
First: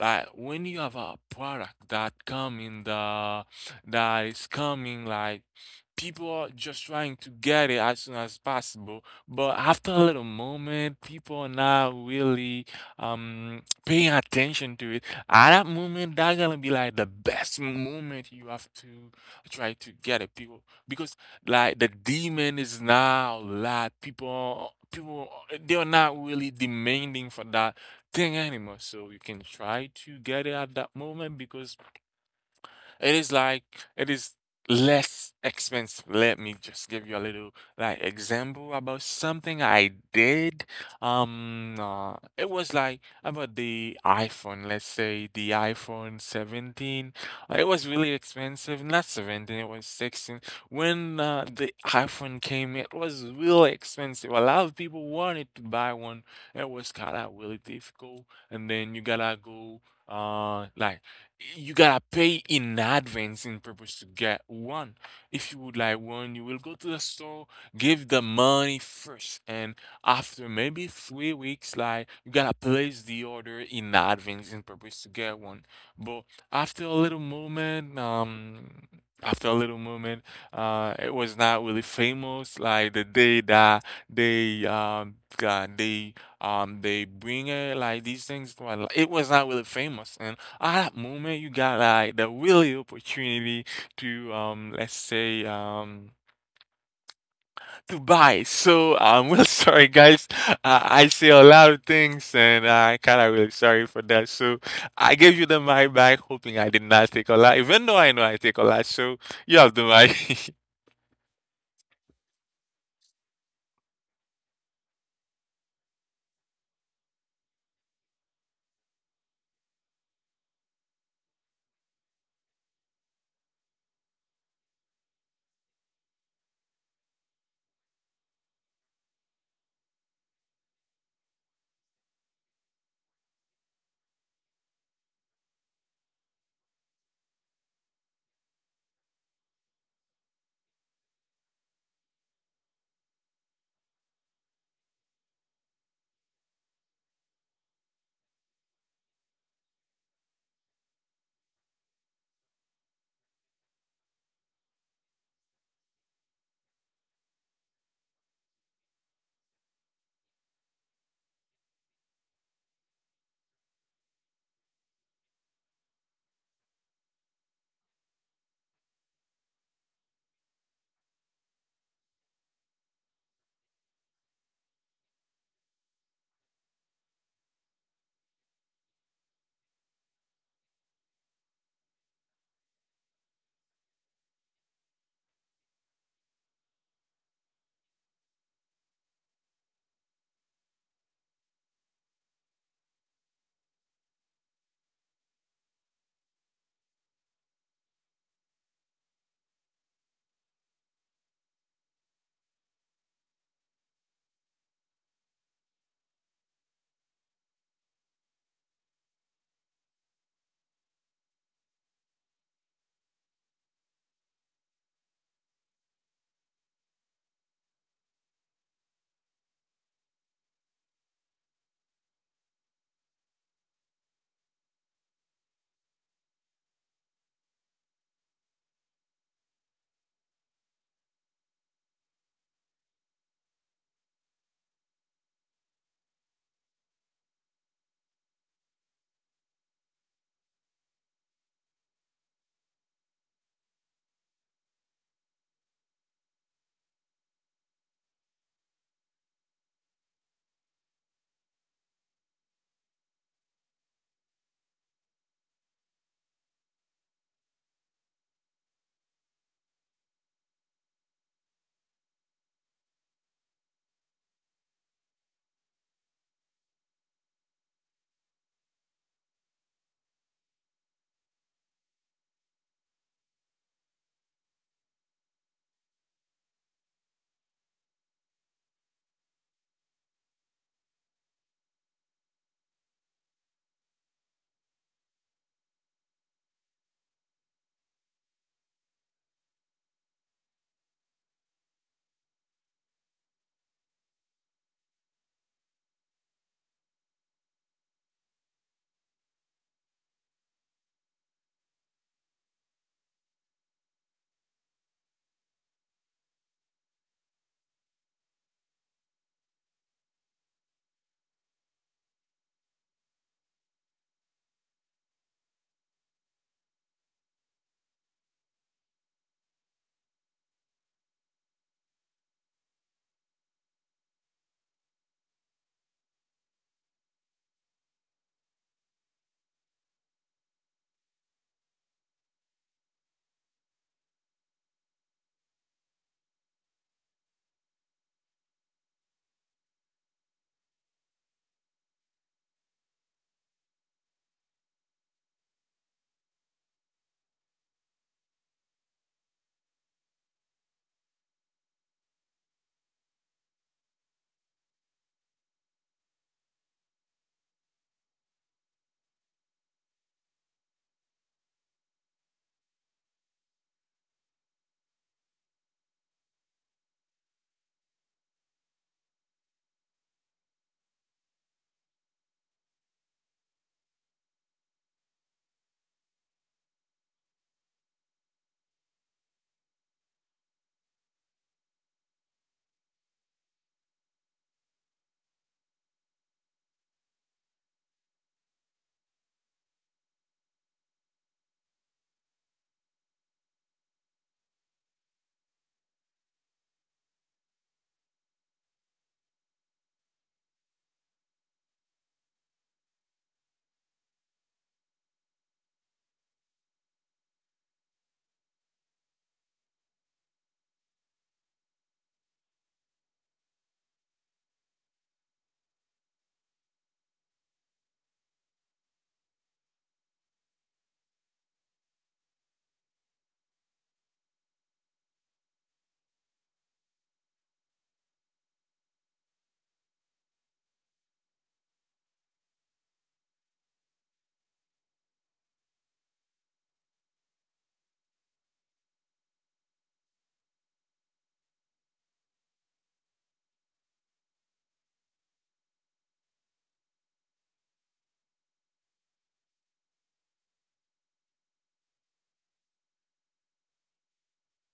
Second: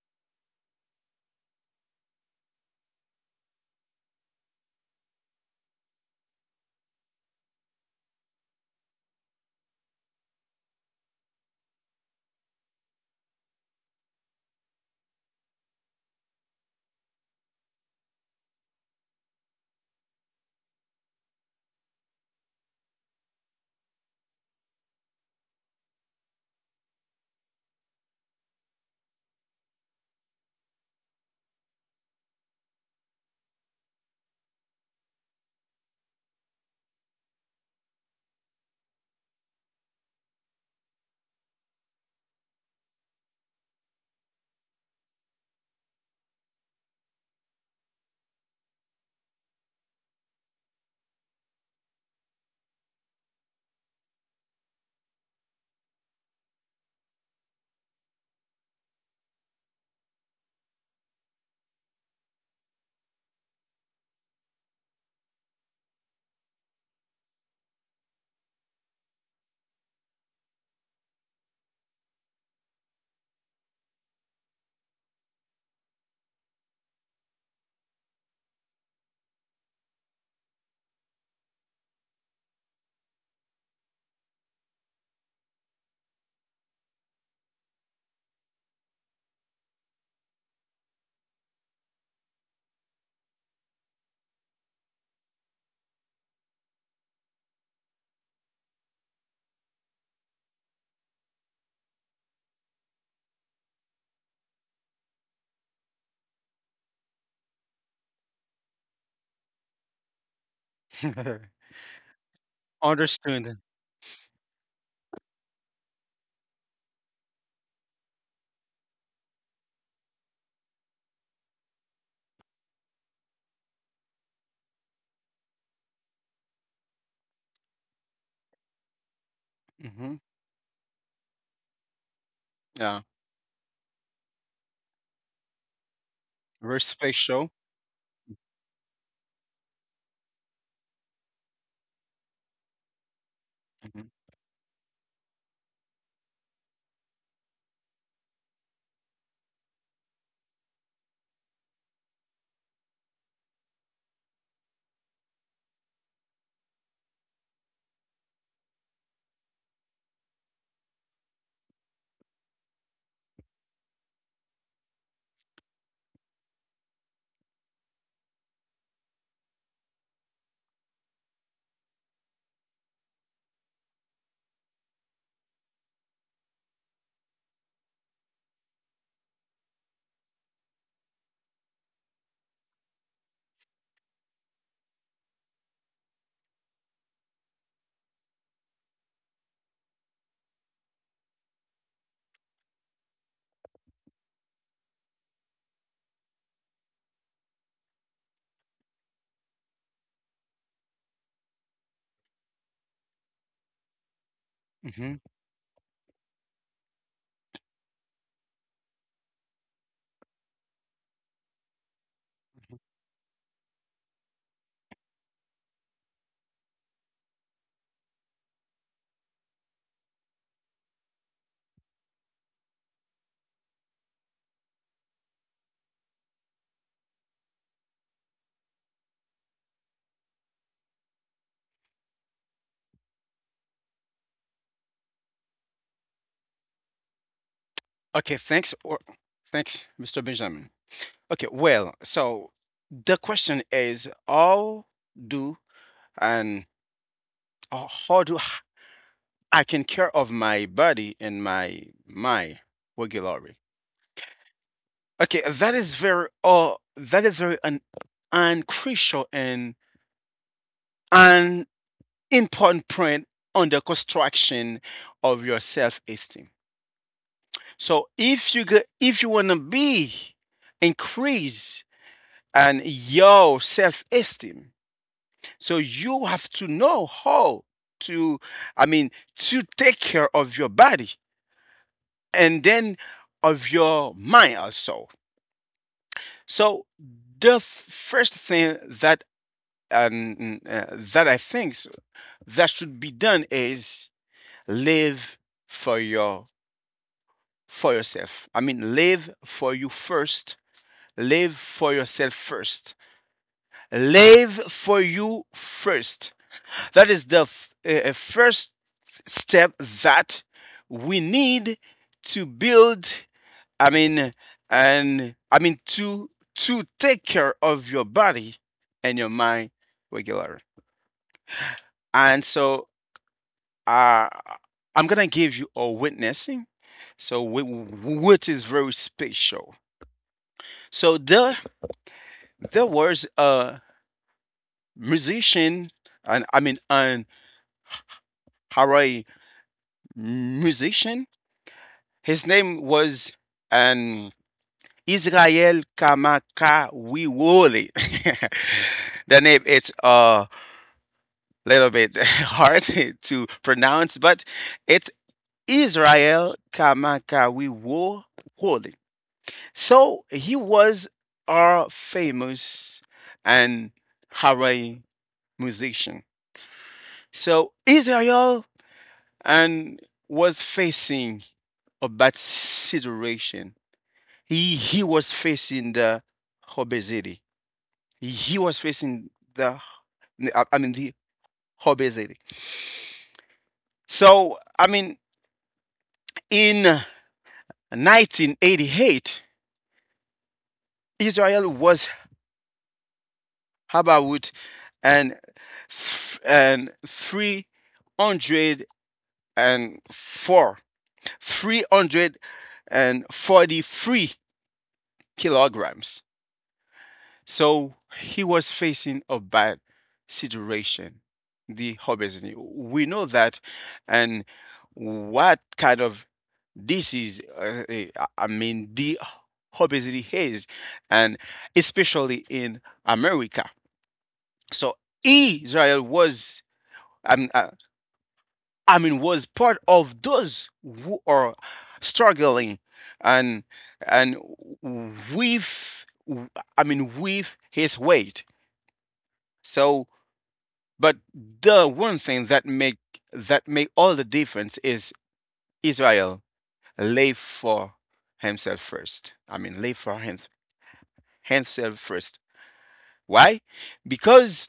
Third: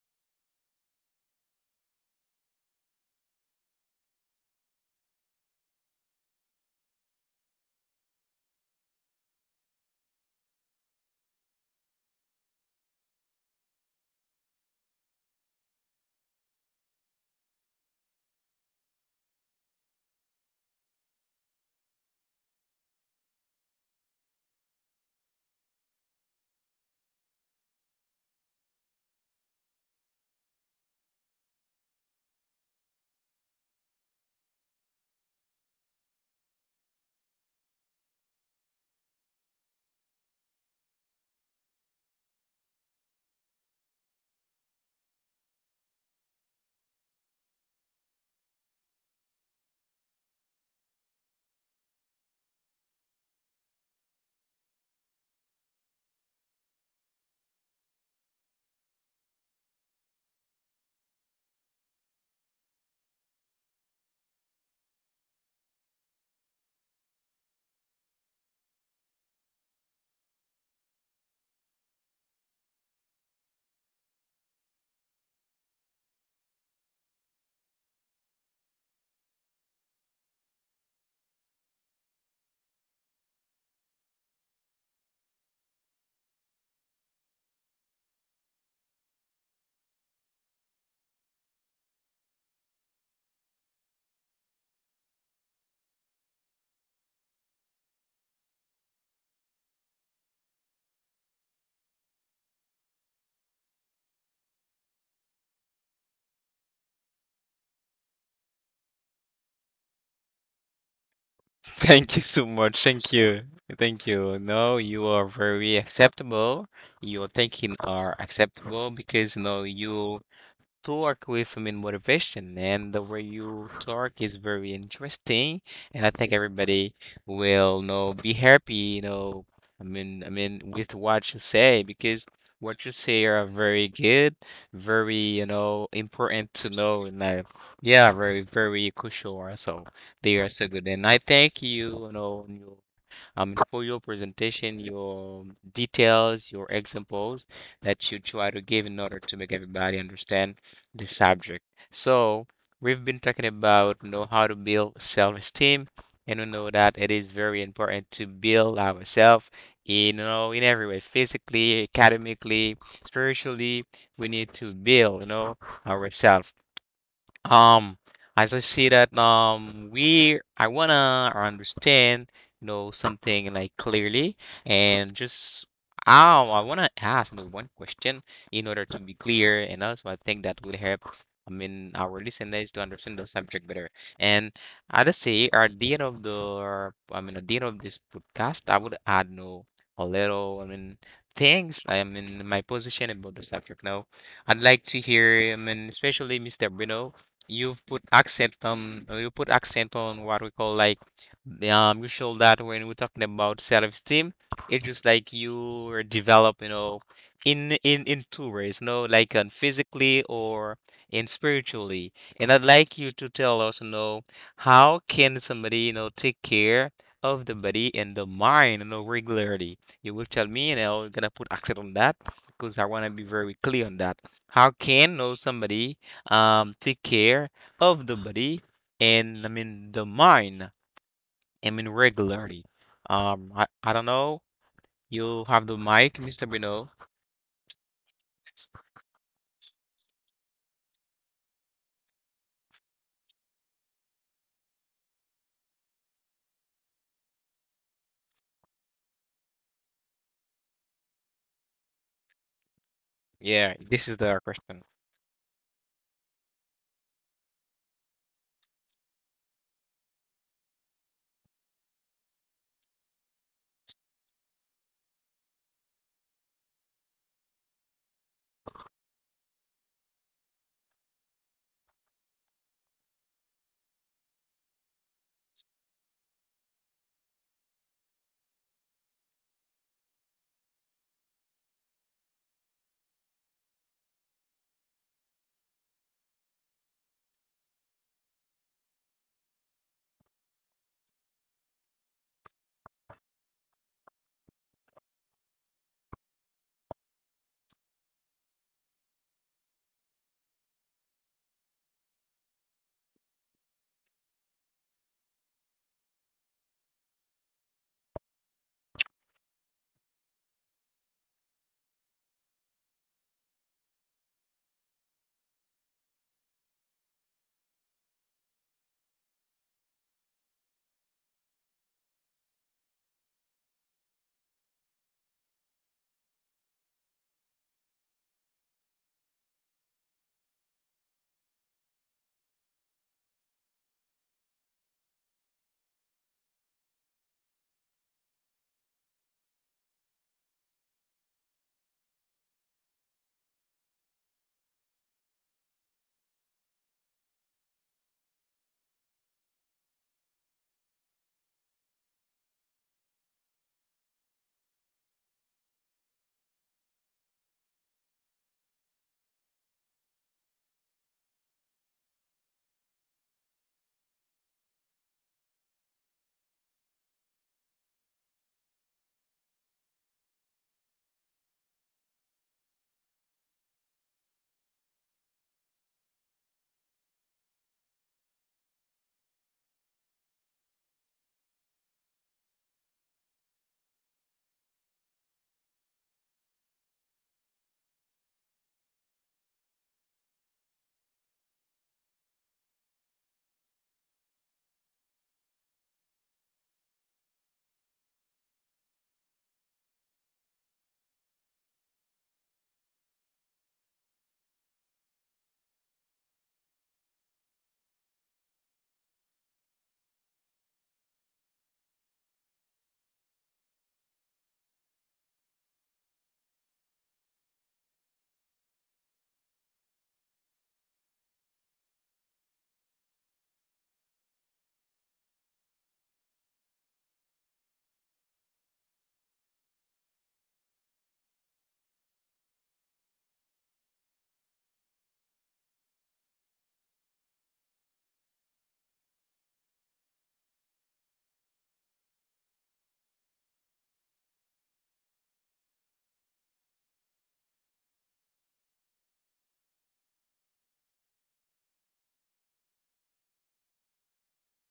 like when you have a product that come in the that is coming, like people are just trying to get it as soon as possible. But after a little moment, people are not really paying attention to it. At that moment, that's gonna be like the best moment you have to try to get it, people. Because like the demand is now a lot. People they're not really demanding for that thing anymore. So you can try to get it at that moment because it is like it is less expensive. Let me just give you a little like example about something I did. It was like about the iPhone. Let's say the iPhone 17. It was really expensive. Not 17. It was 16. When the iPhone came, it was really expensive. A lot of people wanted to buy one. It was kind of really difficult. And then you gotta go uh like you gotta pay in advance in purpose to get one. If you would like one, you will go to the store, give the money first, and after maybe 3 weeks, like you gotta place the order in advance in purpose to get one. But after a little moment, um, after a little moment, it was not really famous. Like the day that they got they bring it like these things, well, it was not really famous, and at that moment, you got like the really opportunity to let's say to buy. So I'm really sorry guys. I say a lot of things and I kinda really sorry for that. So I gave you the mic back hoping I did not take a lot, even though I know I take a lot, so you have the mic. on. Thank you so much. Thank you. Understood. Thank you. No, you are very acceptable. Your thinking are acceptable because no you talk with, I mean, motivation, and the way you talk is very interesting, and I think everybody will, be happy, I Hmm. mean, I mean, with what you say, because what you Yeah. say are very good, very, important to know Respect in life. show. Yeah, very, very crucial also. They are so good, and I thank you, for your presentation, your details, your examples that you try to give in order to make everybody understand the subject. So we've been talking about how to build self-esteem, and we know that it is very important to build ourselves, in every way, physically, academically, spiritually. We need to build, ourselves. Um, as I see that, we I wanna understand, something like clearly, and just oh, I wanna ask one question in order to be clear, and also I think that would help. I mean, our listeners to understand the subject better. And I'd say at the end of the, I mean, at the end of this podcast, I would add no a little, I mean, things. I mean, my position about the subject now. I'd like to hear, I mean, especially Mr. Bruno. You've put accent you put accent on what we call like you show that when we're talking about self-esteem, it's just Mhm. like you are develop, in two ways, physically or in spiritually. And I'd like you to tell us, how can somebody, take care of the body and the mind, regularly. You will tell me, you're gonna put accent on that because I wanna be very clear on that. How can, somebody take care of the body and I mean the mind. I mean regularly. I don't know. You have the mic, Mr. Bruno. Okay, thanks, Mr. Benjamin. Okay, well, so the question is how do and how do h- I can care of my body and my mind regularly? Yeah, this is the question. Okay, that is very an crucial and an important point on the construction of your self-esteem. So if you wanna be increase and your self esteem, so you have to know how to, I mean, to take care of your body and then of your mind also. So the first thing that that I think s- that should be done is live for your for yourself. I mean, live for you first. Live for yourself first. Live for you first. That is the first step that we need to build. I mean, and I mean to take care of your body and your mind regularly. And so, uh, I'm gonna give you a witnessing. So, which is very special. So there was a musician, and I mean, an Hawaii musician. His name was an Israel Kamakawiwole. The name it's a little bit hard to pronounce, but it's Israel Kamakawiwole. So he was a famous and Hawaii musician. So Israel and was facing a bad situation. He was facing the obesity. He was facing the I mean the obesity. So I mean in 1988, Israel was about and and 304 343 kilograms. So he was facing a bad situation, the obesity. We know that, and what kind of disease, I mean, the obesity is, and especially in America. So Israel was, I mean, was part of those who are struggling, and and with, I mean, with his weight. So But the one thing that make all the difference is Israel lay for himself first. I mean, lay for himself first. Why? Because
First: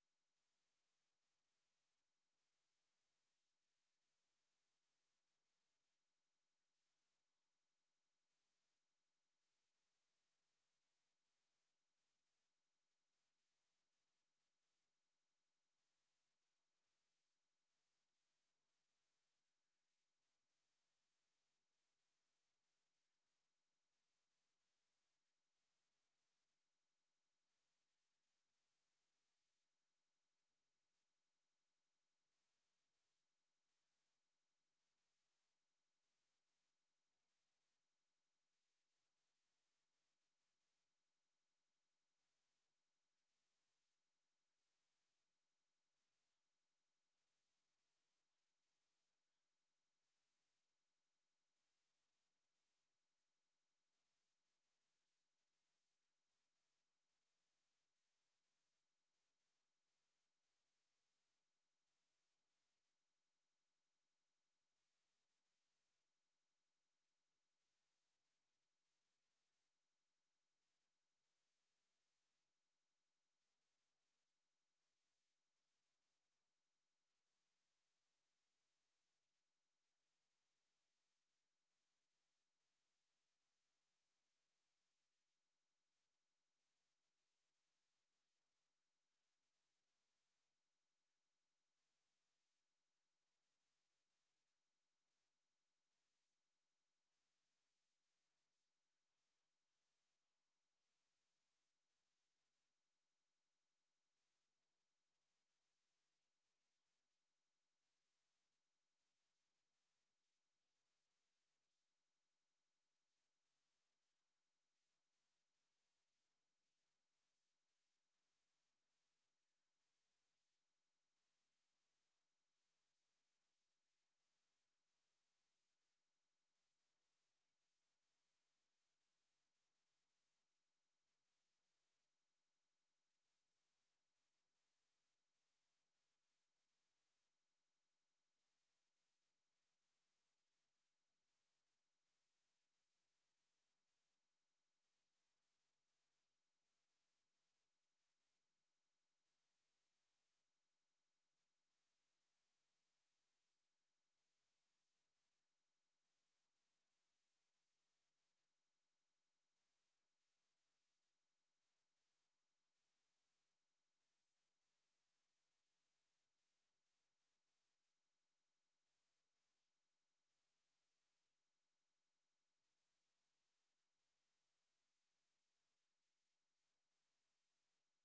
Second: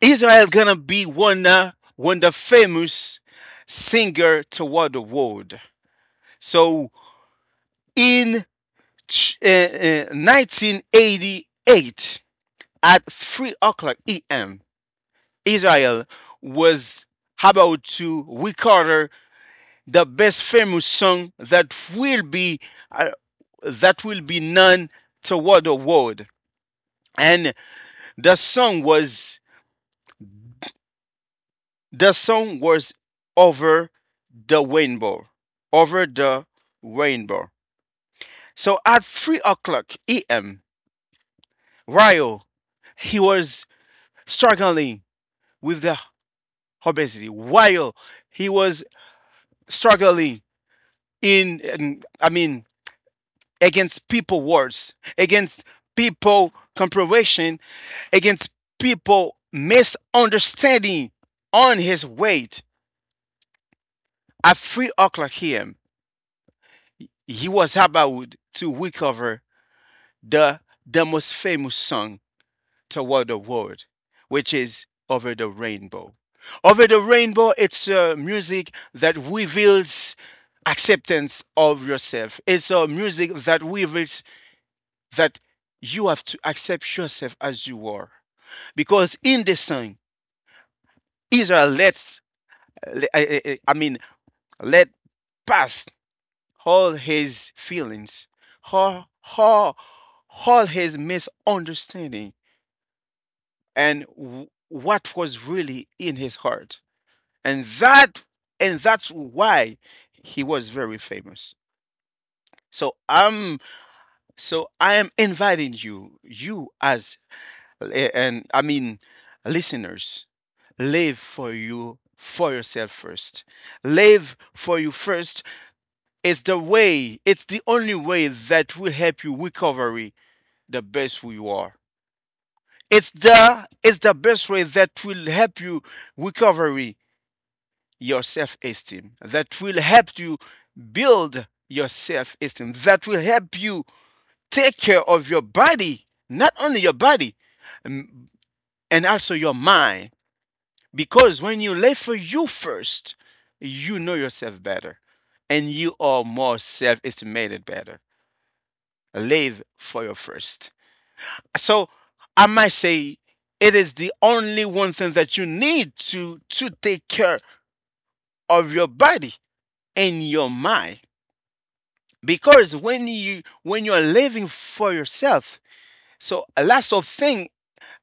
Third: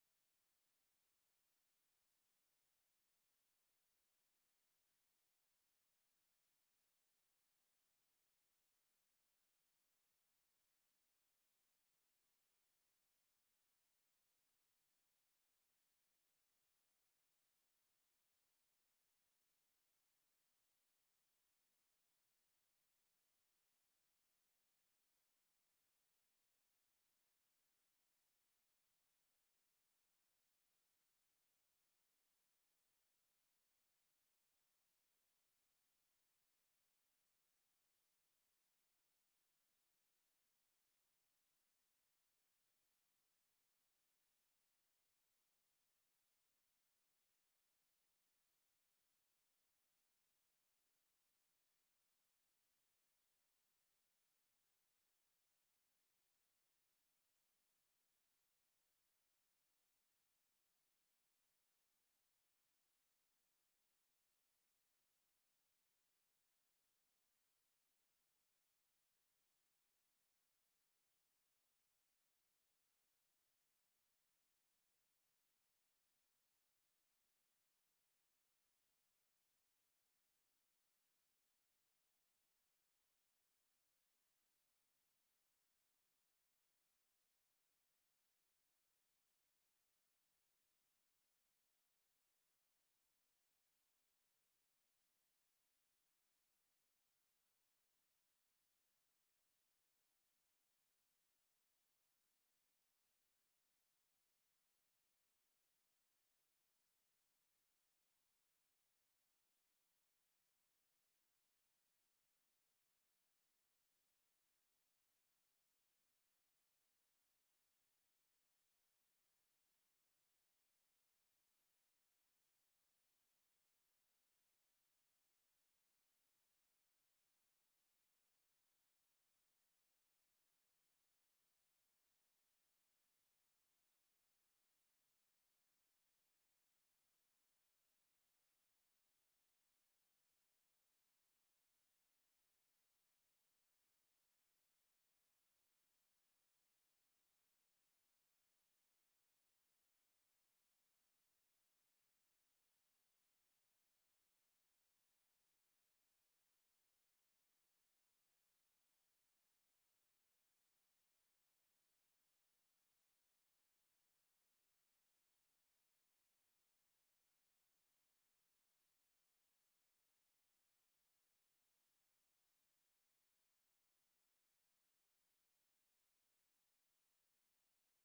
Israel gonna be one one the famous singer toward the world. So in 1988 at 3 o'clock a.m., Israel was about to record the best famous song uh, that will be known toward the world, and the song was the song was Over the Rainbow, Over the Rainbow. So at 3 o'clock am, while he was struggling with the obesity, while he was struggling in I mean against people words, against people compromise, against people misunderstanding on his weight. At 3 o'clock here, he was about to recover the, the most famous song toward the world, which is Over the Rainbow. Over the Rainbow, it's music that reveals acceptance of yourself. It's a music that reveals that you have to accept yourself as you are. Because in the song, Israel I mean, Let past all his feelings, all, all, all his misunderstanding, and what was really in his heart. And that and that's why he was very famous. So I'm I am inviting you as eh, and I mean listeners, live for yourself first. Live for you first. It's the only way that will help you recovery the best who you are. It's the best way that will help you recovery your self-esteem, that will help you build your self-esteem, that will help you take care of your body, not only your body, m- and also your mind. Because when you live for you first, you know yourself better and you are more self-estimated better. Live for your first. So I might say it is the only one thing that you need to take care of your body and your mind. Because when you're living for yourself, so lots of thing,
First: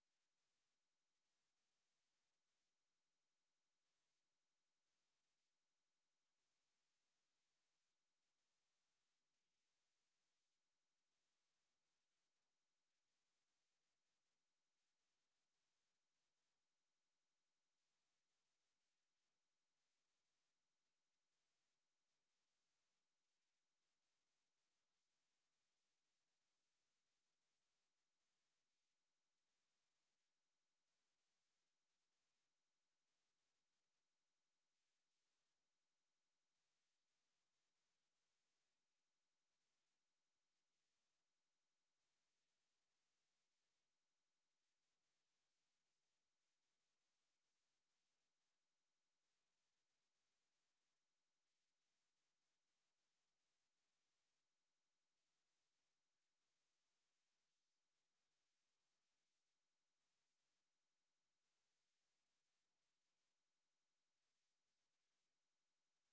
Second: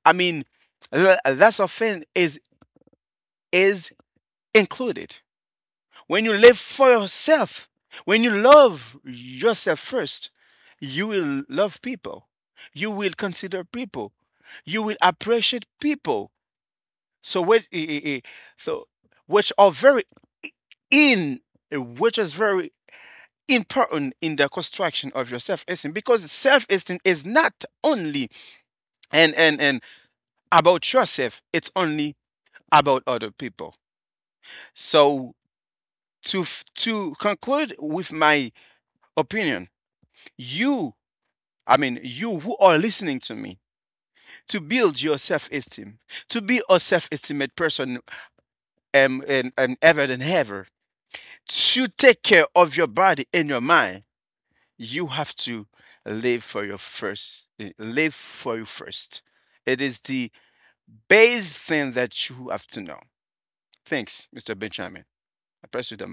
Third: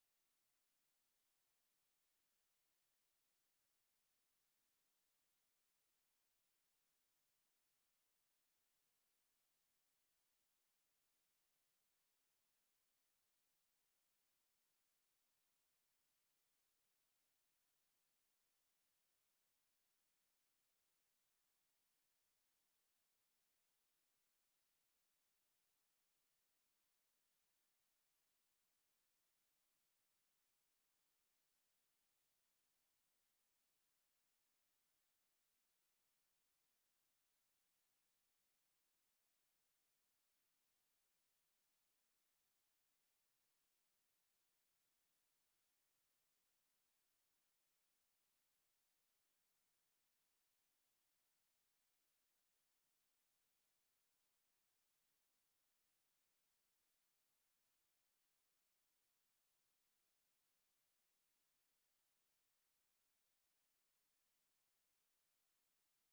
I mean lots of thing is included. When you live for yourself, when you love yourself first, you will love people. You will consider people. You will appreciate people. So what? So which are very in, which is very important in the construction of your self-esteem, because self-esteem is not only and about yourself. It's only about other people. So to conclude with my opinion, you I mean, you who are listening to me, to build your self esteem, to be a self esteemed person and ever than ever, to take care of your body and your mind, you have to live for you first. It is the base thing that you have to know. Thanks, Mr. Benjamin. I press you the